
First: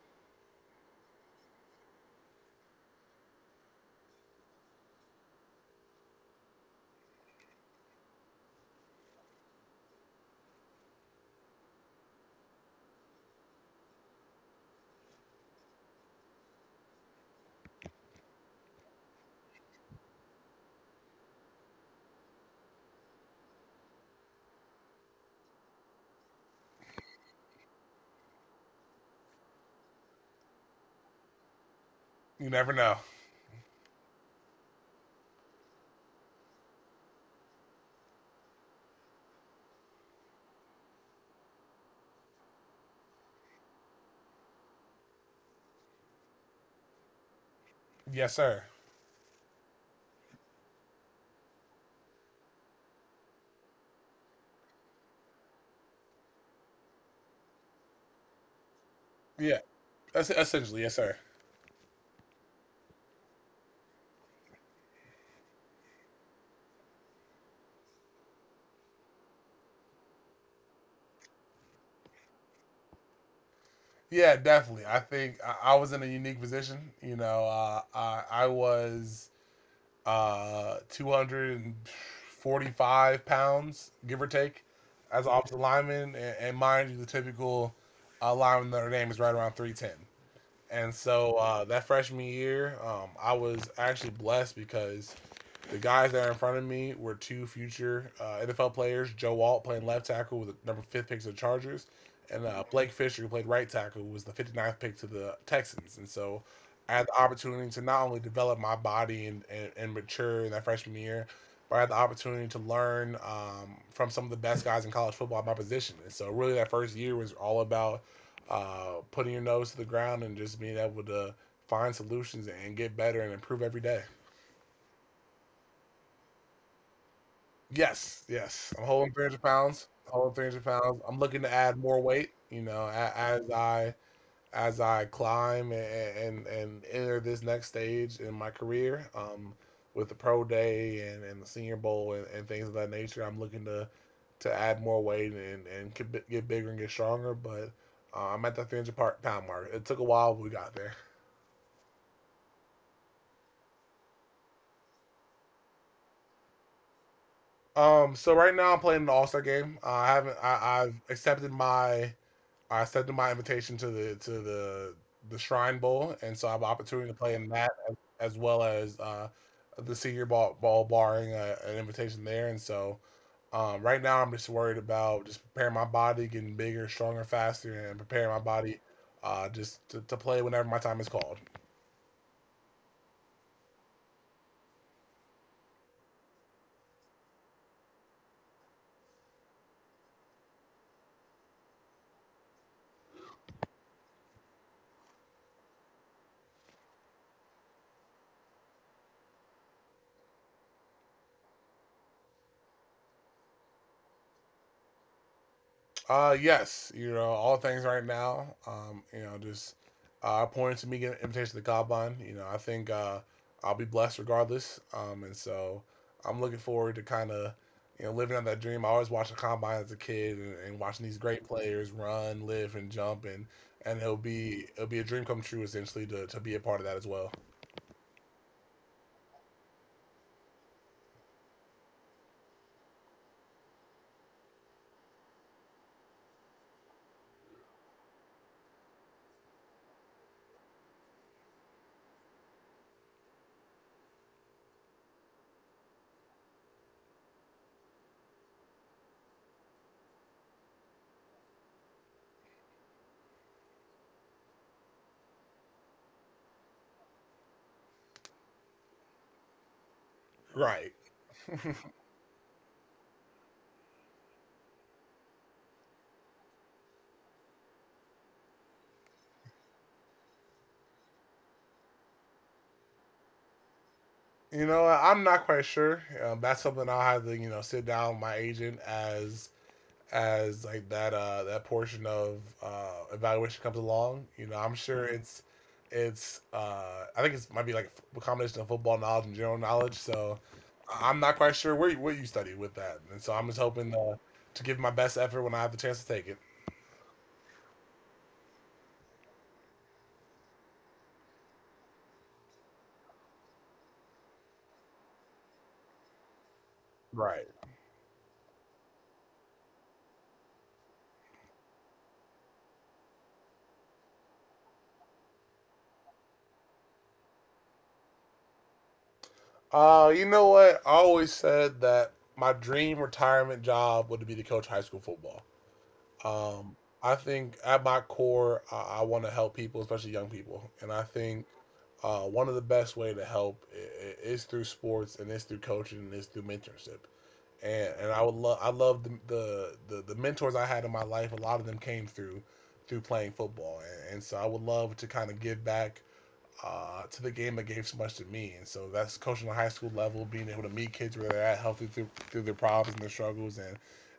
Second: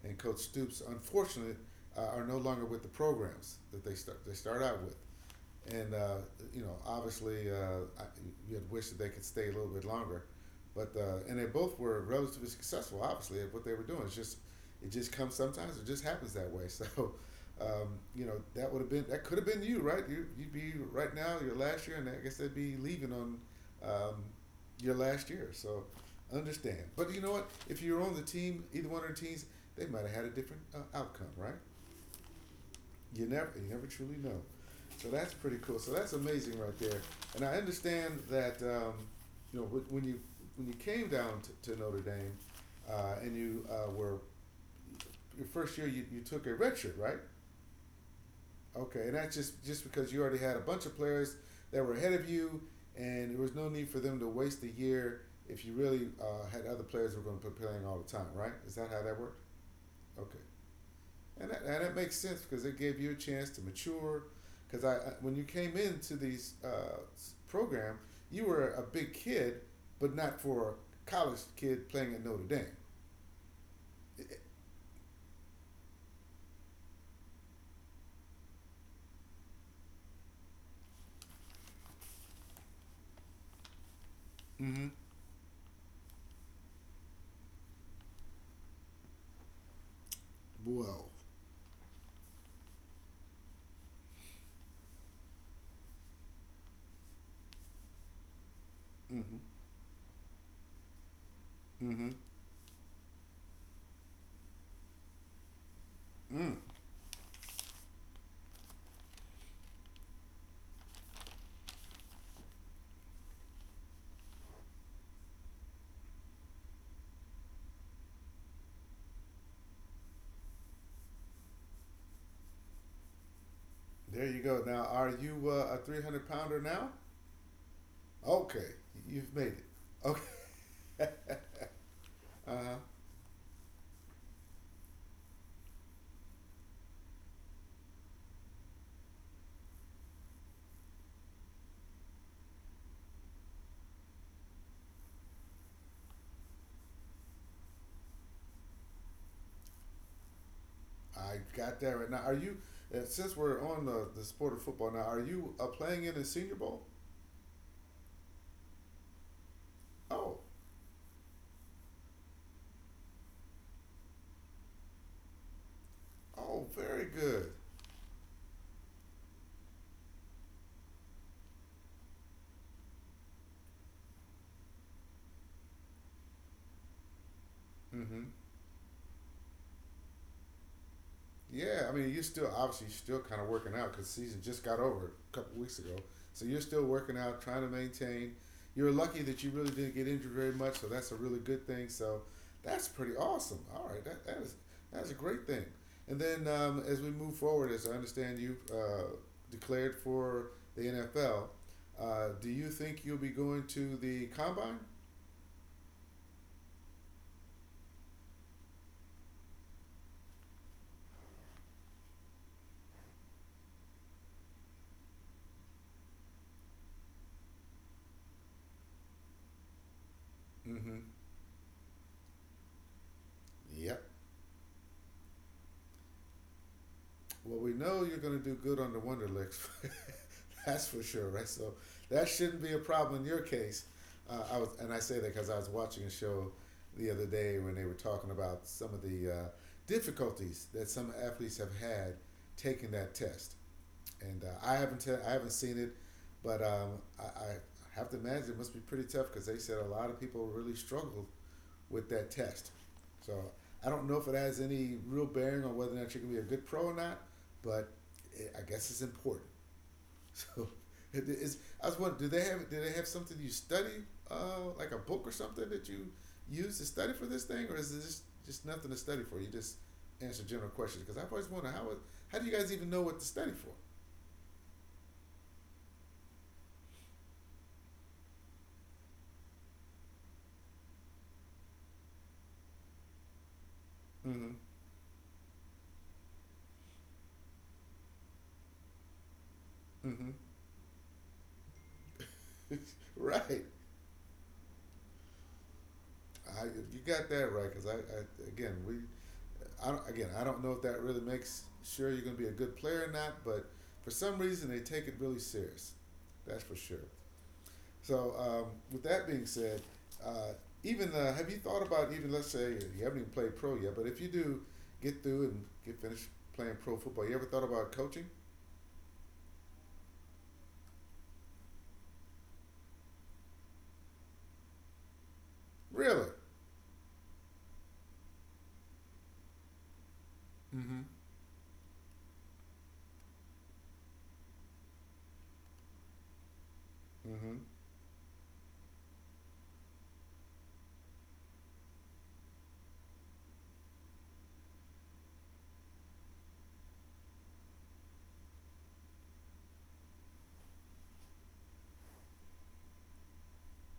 and Coach Stoops, unfortunately, uh, are no longer with the programs that they start they start out with. And uh, you know, obviously, uh, I, you had wished that they could stay a little bit longer, but uh, and they both were relatively successful, obviously, at what they were doing. It's just it just comes sometimes. It just happens that way. So, um, you know, that would have been that could have been you, right? You you'd be right now your last year, and I guess they'd be leaving on um, your last year. So, understand. But you know what? If you're on the team, either one of the teams, they might have had a different uh, outcome, right? You never know. You never, you never truly know. So that's pretty cool. So that's amazing right there. And I understand that um, you know when you when you came down to, to Notre Dame uh, and you uh, were your first year, you, you took a redshirt, right? Yes, sir. Okay, and that's just just because you already had a bunch of players that were ahead of you, and there was no need for them to waste a year if you really uh, had other players who were going to be playing all the time, right? Is that how that worked? Yeah, that's Okay, essentially, yes, sir. and that, and it makes sense because it gave you a chance to mature. Because I, when you came into these uh, program, you were a big kid, but not for a college kid playing at Notre Dame. Yeah, definitely. I think I, I was in a unique position. You know, uh, I I was uh, two hundred forty-five pounds, give or take, Mm-hmm. as an offensive lineman. And, and mind you, the typical uh, lineman in Notre Dame is right around three ten. And Well, so uh, that freshman year, um, I was actually blessed because the guys that are in front of me were two future uh, N F L players: Joe mm-hmm. Walt playing left tackle with the number fifth pick to the Chargers, Mm-hmm. and uh, Blake Fisher, who played right tackle, who was the 59th pick to the Texans. And so Mm. I had the opportunity to not only develop my body and, and, and mature in that freshman year, but I had the opportunity to learn um, from some of the best guys in college football at my position. And so really, that first year was all about uh, putting your nose to the ground and just being able to find solutions and get better and improve every day. There you go. Now, are you uh, a three hundred pounder now? Yes, yes. I'm Okay, holding 300 you've made it. pounds. Holding Okay. three hundred pounds. I'm looking to uh add more weight. You know, huh. a- as I as I climb and and, and enter this next stage in my career, um, with the pro day and, and the senior bowl and, and things of that nature, I'm looking to to add more weight and and get bi- get bigger and get stronger. But uh, I'm at the three hundred par- pound mark. It took a while, but we got there. I got that right now. Are you? uh, Since we're on the, the sport of football now, are you uh, playing in a Senior Bowl? Um, so right now I'm playing an All Star game. Uh, I haven't. Oh, I, I've accepted my. I accepted my invitation to the to the the Shrine Bowl, and so I have an oh, opportunity to very play in good. that, as, as well as uh, the Senior Ball Ball, barring uh, an invitation there. And so um, right now I'm just worried about just preparing my body, getting bigger, stronger, faster, and preparing my hmm body uh, just to, to play whenever my time is called. Yeah, I mean, you're still obviously you're still kind of working out because season just got over a couple weeks ago, so you're still working out, trying to maintain. You're lucky that you really didn't get injured very much, so that's a really good thing. So that's pretty awesome. All right, that, that is that's a great thing. And then um, as we move forward, as I understand you uh, declared for the N F L, uh, do you think you'll be going to the combine? Uh, yes, you know, all things right now. Um, you know, just uh, pointing to me getting an invitation to Combine. You know, I think uh, I'll be blessed regardless. Um, and so I'm looking forward to kind of, you know, living out that dream. I always watched the Combine as a kid and, and watching hmm these great players run, live, and jump, and and it'll Yep. be it'll be a dream come true essentially to to be a part of that as well. Well, we know you're going to do good on the Wonderlicks. That's for sure, right? So that shouldn't be a problem in your case. Uh, I was, and I say that because I was watching a show the other day when they were talking about some of the uh, difficulties that some athletes have had taking that test. And uh, I haven't, te- I haven't seen it, but um, I, I have to imagine it must be pretty tough because they said a lot of people really struggled with that test. So I don't know if it has any real bearing on whether or not you're going to be a good pro or not, but it, I guess it's important. So Right. it is. I was wondering, do they have do they have something you study, uh, like a book or something that you use to study for this thing, or is it just just nothing to study for? You just answer general questions because I've always wondered how how do you guys even know what to study for? You know, I'm not quite sure. Um, that's something I'll have to, you know, sit down with my agent as as like that uh that portion of uh evaluation comes along. You know, I'm Mm-hmm. sure, hmm, it's it's uh I think it's, might be like a combination of football knowledge and general knowledge. So Mm-hmm. I- I'm not quite sure where you, what you study with that, and so I'm just Right. hoping uh, to give my best effort when I have the chance to take it. I, you got that right because I, I again we I don't, again, I don't know if that really makes sure you're going to be a good player or not, but for some reason they take it really serious. That's for sure. Right. So, um, with that being said, uh, even uh, have you thought about, even let's say you haven't even played pro yet, but if you do get through and get finished playing pro football, you ever thought about coaching? Uh you know what, I always said that my dream retirement job would be to coach high school football. Really? Um, I think at my core, I, I want to help people, especially young people, and I Mm-hmm. think uh, one of the best way to help i- i- is through sports and is through coaching and is through mentorship. Mm-hmm. And and I would love I love the, the the the mentors I had in my life. A lot of them came through through playing football, and, and so I would love to kind of give back uh, to the game that gave so much to me. And so that's coaching on a high school level, being able to meet kids where they're at, healthy through, through their problems and their struggles, and,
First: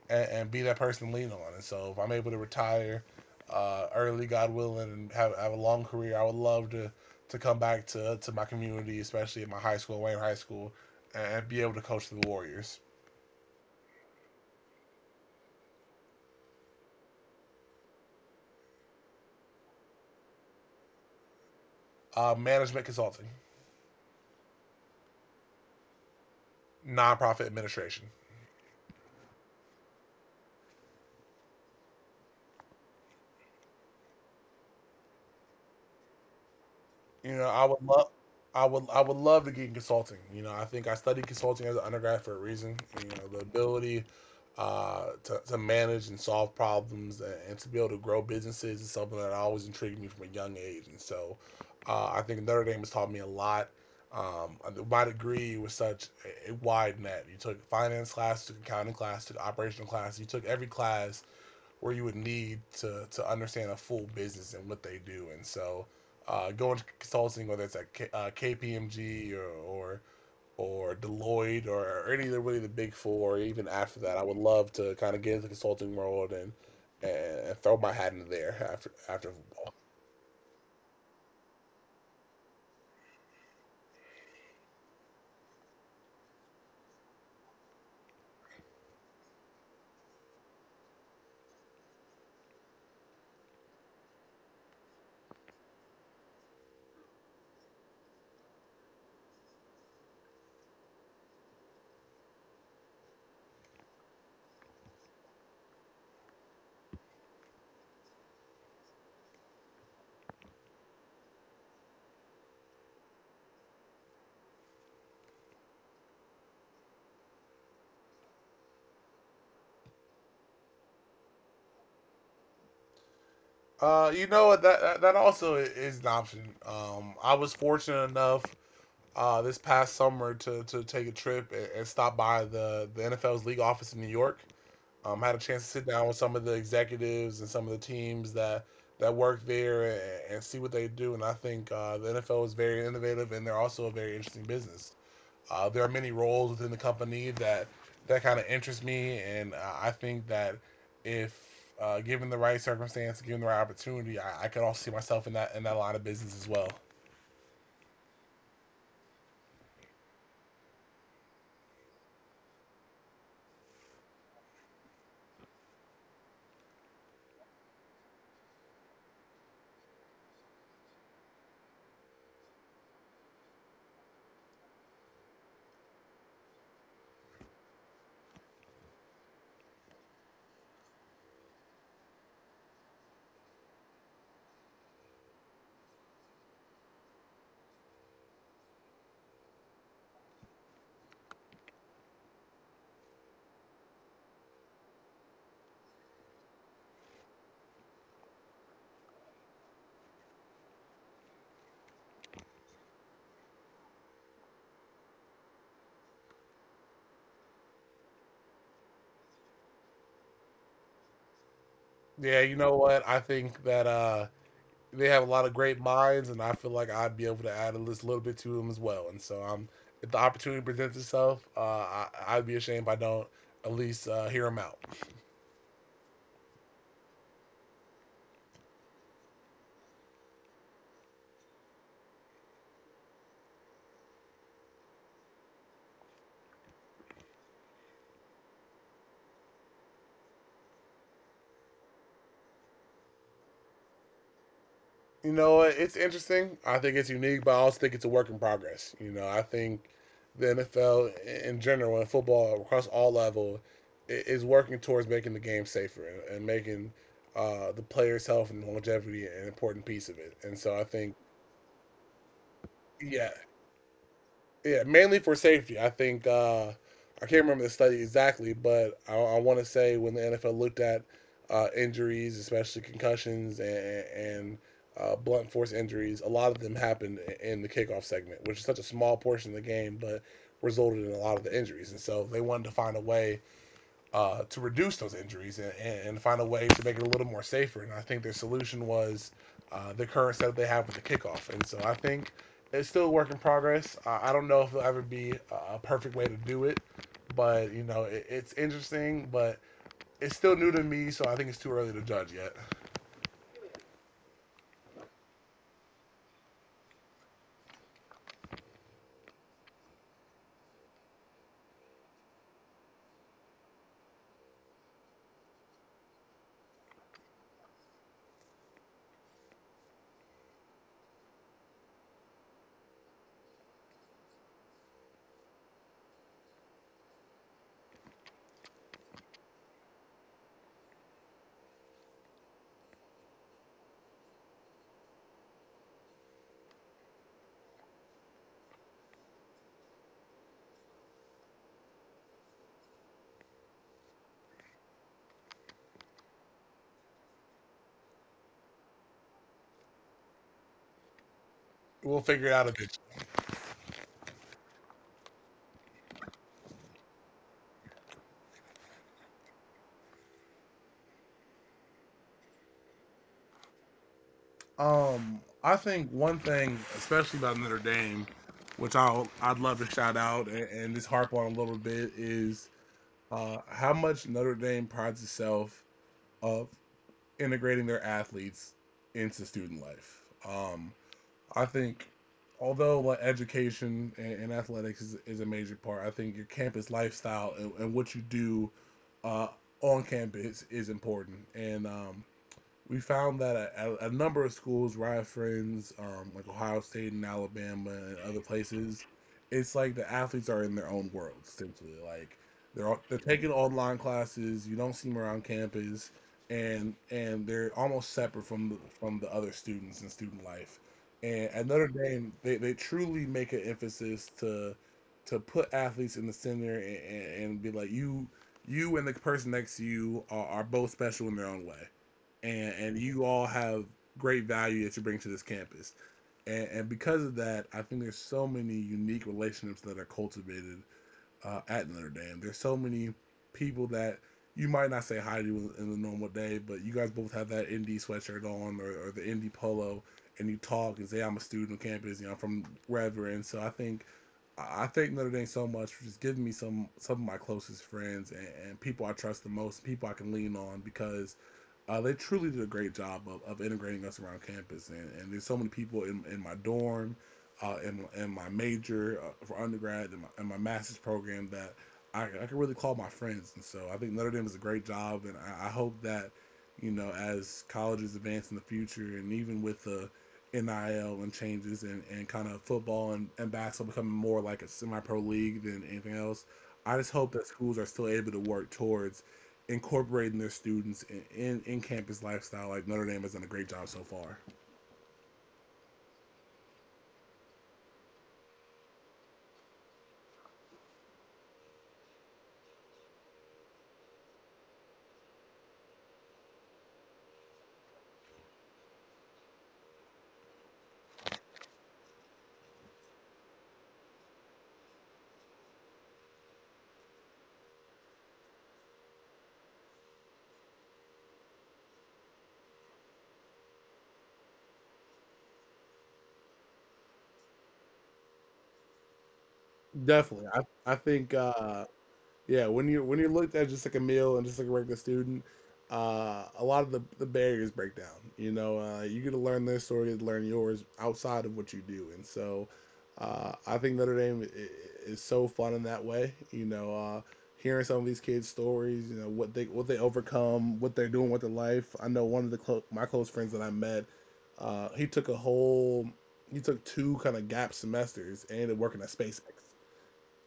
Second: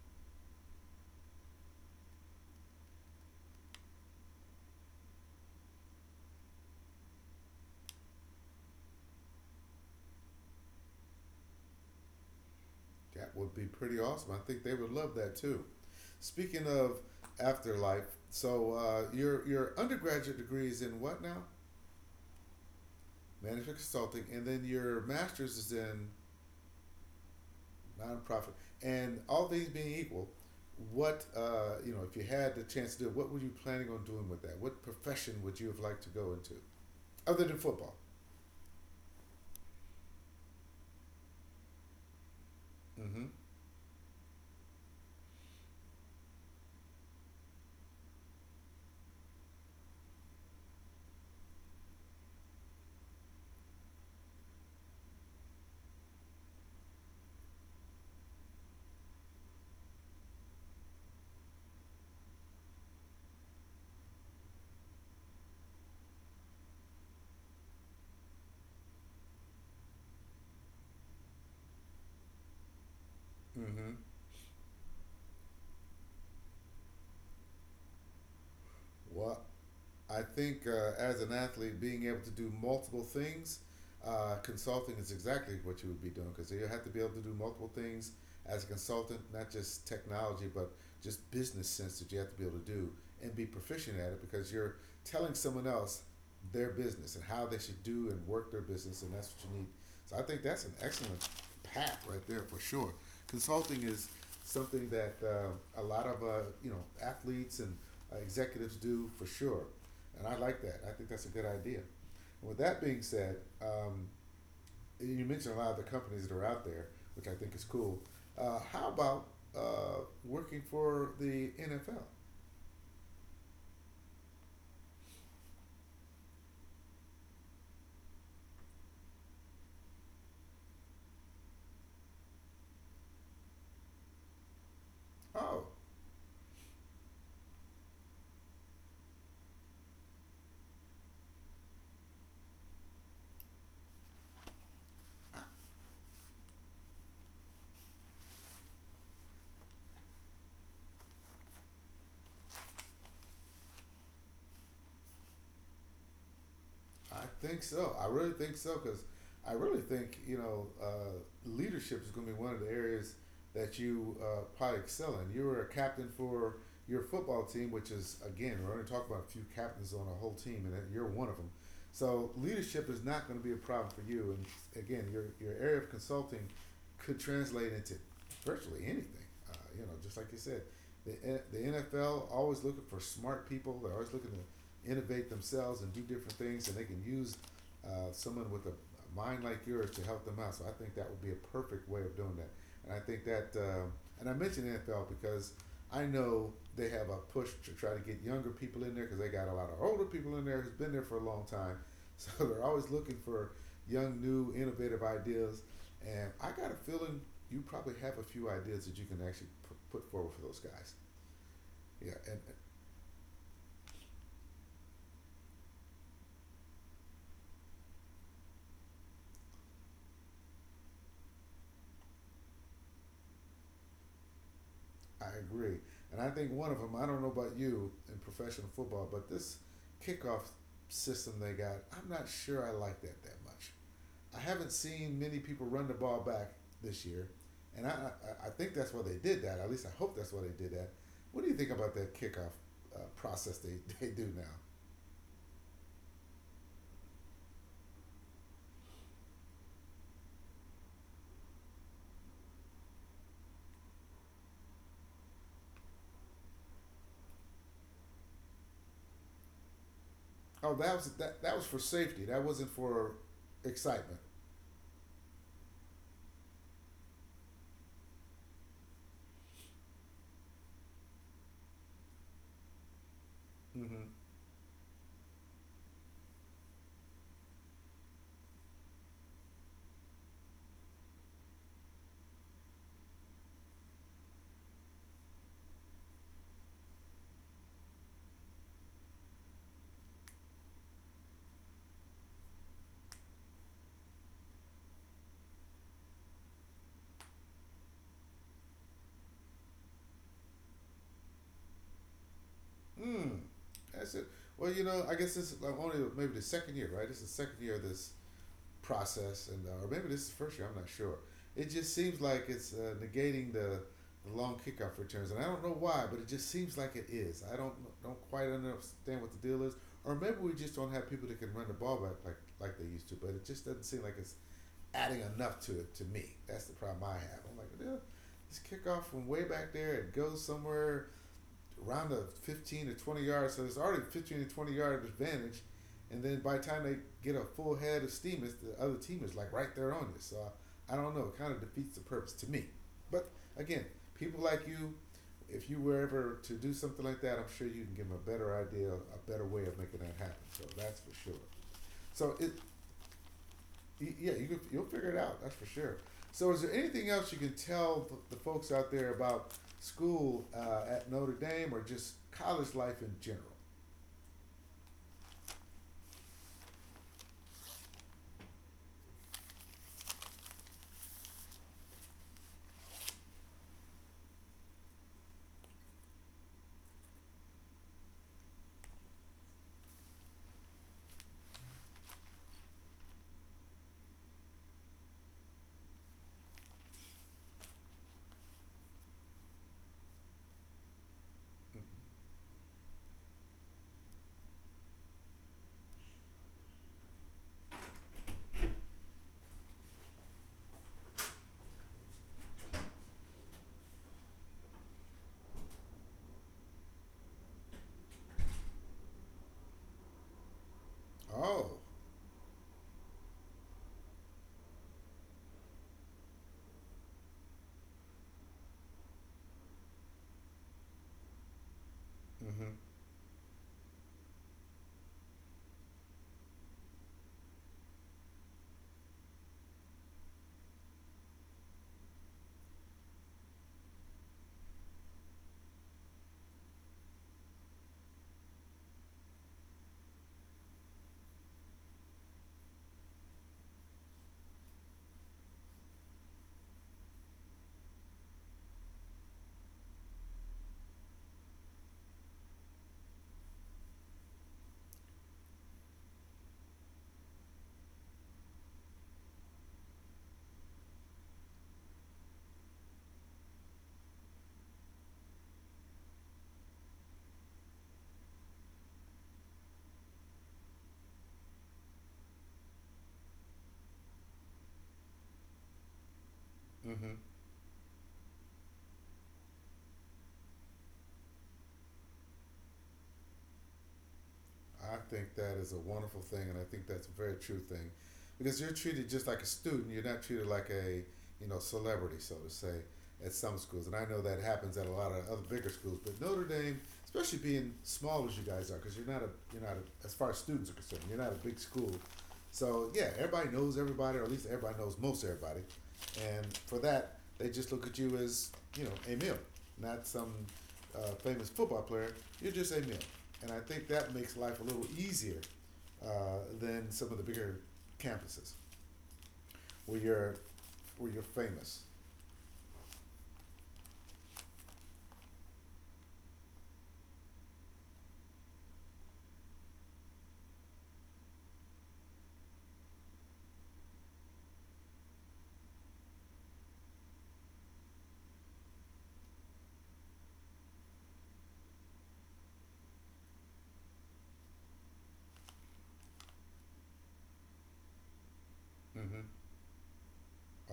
and and be that person to lean on. And so if I'm able to retire uh, early, God willing, and have, have a long career, I would love to to come back to, to my community, especially at my high school, Wayne High School, and be able to coach the Warriors. That would be pretty awesome. I think they would love that too. Speaking of afterlife, so uh, your your undergraduate degree is in what now? Uh, management consulting. Management consulting, and then your master's is in Nonprofit administration. nonprofit. And all things being equal, what uh, you know, if you had the chance to do, it, what were you planning on doing with that? What profession would you have liked to go into, You know, other than I would football? love, I would, I would love to get in consulting. You know, I think I studied consulting as an undergrad for a reason. You know, Mm-hmm. the ability uh, to to manage and solve problems and, and to be able to grow businesses is something that always intrigued me from a young age. And so, uh, I think Notre Dame has taught me a lot. Um, uh, my degree was such a, a wide net. You took finance class, took accounting class, took operational class. You took every class where you would need to to understand a full business and what they do. And so, uh, going to consulting, whether it's at K, uh, K P M G or, or or Deloitte or any of the, really, the big four, even after Mm-hmm. that, I would love to kind of get into the consulting world and and throw my hat into there after after What football. I think uh, as an athlete, being able to do multiple things, uh, consulting is exactly what you would be doing because you have to be able to do multiple things as a consultant, not just technology, but just business sense that you have to be able to do and be proficient at it because you're telling someone else their business and how they should do and work their business, and that's what you need. So I think that's an excellent path right there for sure. Consulting is something that uh, a lot of uh, you know athletes and uh, executives do for sure. And I like that. I think that's a good idea. And with that being said, um, you mentioned a lot of the companies that are out there, which I think is cool. Uh, how about uh, working for the N F L? Uh, you know what? That, that that also is an option. Um, I was fortunate enough uh, this past summer to, to take a trip and, and stop by the, the N F L's league office in New York. Um, had a chance to Oh, sit down with some of the executives and some of the teams that that work there, and, and see what they do. And I think uh, the N F L is very innovative, and they're also a very interesting business. Uh, there are many roles within the company that that kind of interest me, and uh, I think that if uh, given the right circumstance, given the right opportunity, I, I could also see myself in that in that line of business as well. I think so. I really think so because I really think you know uh, leadership is going to be one of the areas that you uh, probably excel in. You were a captain for your football team, which is again we're going to talk about a few captains on a whole team, and that you're one of them. So leadership is not going to be a problem for you. And again, your your area of consulting could translate into virtually anything. Uh, you know, just like you said, the eh, the N F L always looking for smart people. They're always looking to innovate themselves and do different things, and they can use uh, someone with a mind like yours to help them out. So I think that would be a perfect way of doing that. And I think that, um and I mentioned N F L because I know they have a push to try to get younger people in there because they got a lot of older people in there who's been there for a long time. So they're always looking for young, new, innovative ideas. And I got a feeling you probably have a few ideas that you can actually pu- put forward for those guys. Yeah, Yeah, and, you know what? I think that uh, they have a lot of great minds, and I feel like I'd be able to add a little bit to them as well. And so, um, if the opportunity presents itself, uh, I, I'd be ashamed if I don't at least uh, hear them out. I agree. And I think one of them, I don't know about you in professional football, but this kickoff system they got, I'm not sure I like that that much. I haven't seen many people run the ball back this year, and I, I, I think that's why they did that. At least I hope that's why they did that. What do you think about that kickoff uh, process they, they do now? You know, it's interesting. I think it's unique, but I also think it's a work in progress. You know, I think the N F L in general and football across all level is working towards making the game safer and making uh, the players' health and longevity an important piece of it. And Oh, so, I that was think, that, that was for safety. That wasn't for yeah. excitement. Yeah, mainly for safety. I think uh, I can't remember the study exactly, but I, I want to say when the N F L looked at uh, injuries, especially concussions and, Mm-hmm. and uh, blunt force injuries, a lot of them happened in the kickoff segment, which is such a small portion of the game, but resulted in a lot of the injuries. And so they wanted to find a way uh, to reduce those injuries and, and find a way to make it a little more safer. And I think their solution was uh, the current setup they have with the kickoff. And so I think it's still a work in progress. Uh, I don't know if it'll ever be a- perfect way to do it, but you know it, it's interesting. But it's still new to me, so I think it's too early to judge yet. Mm. That's it. Well, you know, I guess this is like only maybe the second year, right? This is the second year of this process, and uh, or maybe this is the first year. I'm not sure. It just seems like it's uh, negating the, the long kickoff returns, and I don't know why, but it just seems like it is. I don't don't quite understand what the deal is, or maybe we just don't have people that can run the ball back like like they used to. But it just doesn't seem like it's adding enough to it to me. That's the problem I have. I'm like, yeah, this kickoff from way back there, it goes somewhere around a fifteen to twenty yards. So it's already fifteen to twenty yard advantage. And then by the time they get a full head of steam, it's the other team is like right there on you. So I, I don't know. It kind of defeats the purpose to me. But again, people like you, if you were ever to do something like that, I'm sure you can give them a better idea, a better way of making that happen. So that's for sure. We'll So figure it, it out eventually. yeah, you you'll figure it out. That's for sure. So, is there anything else you can tell the folks out there about school uh, at Notre Dame or just college life in general? Um, I think one thing, especially about Notre Dame, which I'll, I'd love to shout out and, and just harp on a little bit, is uh, how much Notre Dame prides itself of integrating their athletes into student life. Um, I think, although like education and, and athletics is, is a major part, I think your campus lifestyle and, and what you do uh, on campus is important. And um, we found that a, a, number of schools, Riot Friends, um, like Ohio State and Alabama and other places, it's like the athletes are in their own world essentially. Like they're all- they're taking online classes. You don't see them around campus, and and they're almost separate from the, from the other students and student life. And at Oh. Notre Dame, they, they truly make an emphasis to to put athletes in the center and, and, and be like you you and the person next to you are, are both special in their own way, Mm-hmm. and and you all have great value that you bring to this campus. And, and because of that, I think there's so many unique relationships that are cultivated uh, at Notre Dame. There's so many people that you might not say hi to in the normal day, but you guys both have that indie sweatshirt on or, or the indie polo, and you talk and say, "I'm a student on campus, you know, I'm from wherever." And so I think I I thank Notre Dame so much for just giving me some some of my closest friends and, and people I trust the most, people I can lean on because uh, they truly did a great job of, of integrating us around campus. And, and there's so many people in, in my dorm, uh, in, in my major uh, for undergrad, and my, and my master's program that I, I can really call my friends. And so I think Notre Dame does a great job. And I, I hope that, you know, as colleges advance in the future and even with the N I L and changes and, and kind of football and, and basketball becoming more like a semi pro league than anything else. I Mm-hmm. just hope that schools are still able to work towards incorporating their students in, in, in campus lifestyle like Notre Dame has done a great job so far. I think that is a wonderful thing, and I think that's a very true thing, because you're treated just like a student. You're not treated like a you know celebrity, so to say, at some schools. And I know that happens at a lot of other bigger schools, but Notre Dame, especially being small as you guys are, because you're not a you're not a, as far as students are concerned, you're not a big school. So yeah, everybody knows everybody, or at least everybody knows most everybody, and for that, they just look at you as you know a meal, not some uh, famous football player. You're just a meal. And I think that makes life a little easier uh, than some of the bigger campuses where you're Definitely. I, where I you're think famous. uh Yeah, when you when you looked at just like a meal and just like a regular student, uh, a lot of the, the barriers break down. You know, uh, you get to learn their story, you get to learn yours outside of what you do, and so uh, I think Notre Dame is, is so fun in that way. You know, uh, hearing some of these kids' stories, you know what they what they overcome, what they're doing with their life. I know one of the clo- my close friends that I met, uh, he took a whole he took two kind of gap semesters and ended up Mm-hmm. working at SpaceX,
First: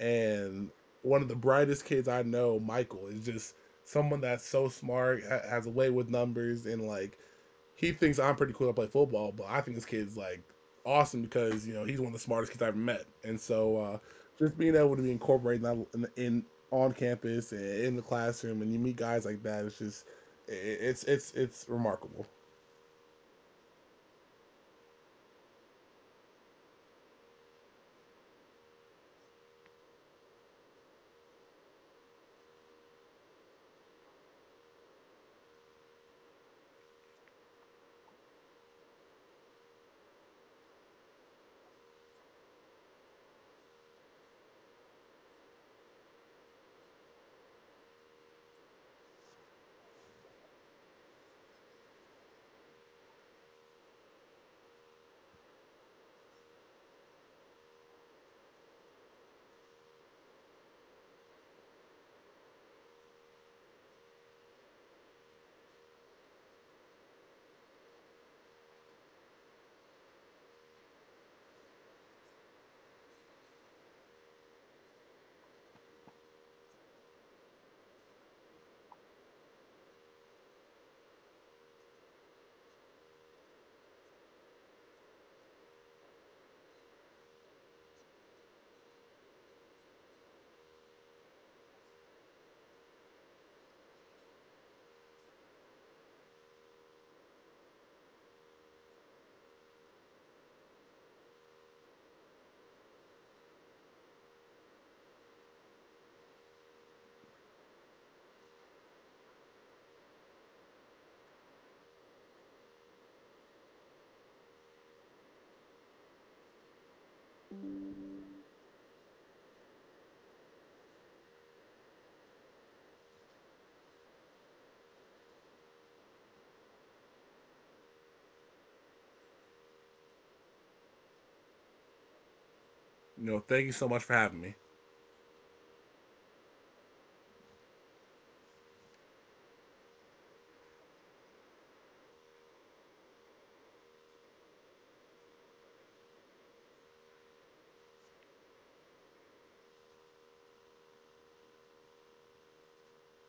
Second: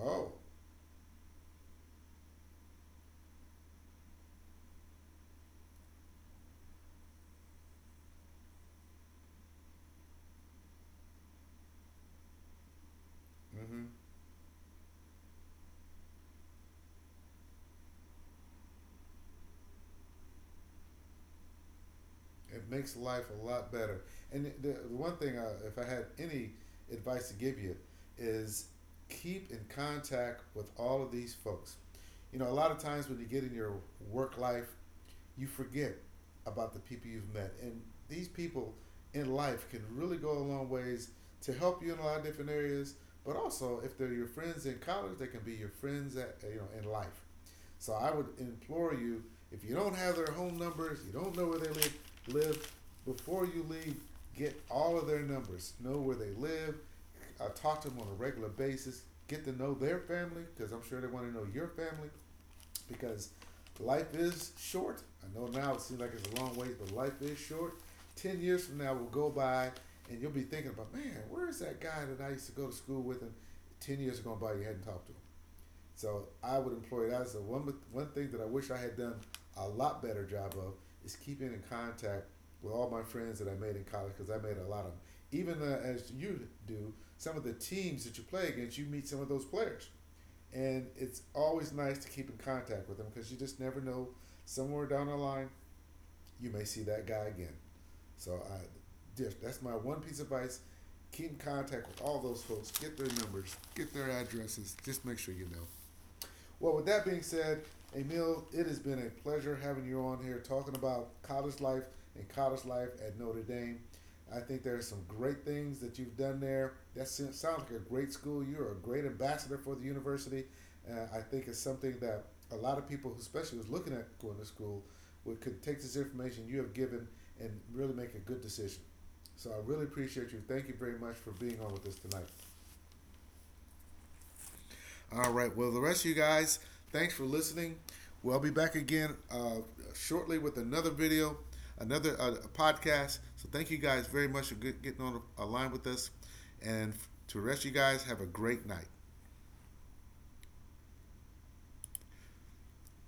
Oh, one of the brightest kids I know, Michael, is just someone that's so smart, ha- has a way with numbers, and like he thinks I'm pretty cool to play football, but I think this kid's like awesome because you know he's one of the smartest kids I've ever met, and so uh, hmm, just being able to be incorporated in, in, in on campus and in the classroom, and you meet guys like that, it's just it, it's it's it's remarkable. it makes life a lot better. And the, the one thing, uh, if I had any advice to give you, is keep in contact with all of these folks. You know, a lot of times when you get in your work life you forget about the people you've met. And these people in life can really go a long ways to help you in a lot of different areas. But also, if they're your friends in college, they can be your friends at you know in life. So I would implore you, if you don't have their home numbers, you don't know where they live, live before you leave, get all of their numbers, know where they live, uh, talk to them on a regular basis, get to know their family because I'm sure they want to know your family because life is short. I know now it seems like it's a long ways, but life is short. Ten years from now will go by, and you'll be thinking about, man, where is that guy that I used to go to school with? And ten years are gone by, you hadn't talked to him. So I would employ that as the one one thing that I wish I had done a lot better job of is keeping in contact with all my friends that I made in college because I made a lot of them. Even uh, as you do, some of the teams that you play against, you meet some of those players and it's always nice to keep in contact with them because you just never know. Somewhere down the line, you may see that guy again. So I, that's my one piece of advice: keep in contact with all those folks, get their numbers, get their addresses. Just make sure you know. Well, with that being said, Emil, it has been a pleasure having you on here talking about college life and college life at Notre Dame. I think there are some great things that you've done there. That sounds like a great school. You're a great ambassador for the university. Uh, I think it's something that a lot of people, especially who's looking at going to school, would could take this information you have given and really make a good decision. So I really appreciate you. Thank you very much for being on with us tonight. You know, thank you so much for having me. All right. Well, the rest of you guys, thanks for listening. We'll be back again uh, shortly with another video, another uh, podcast. So thank you guys very much for getting on a line with us. And to the rest of you guys, have a great night.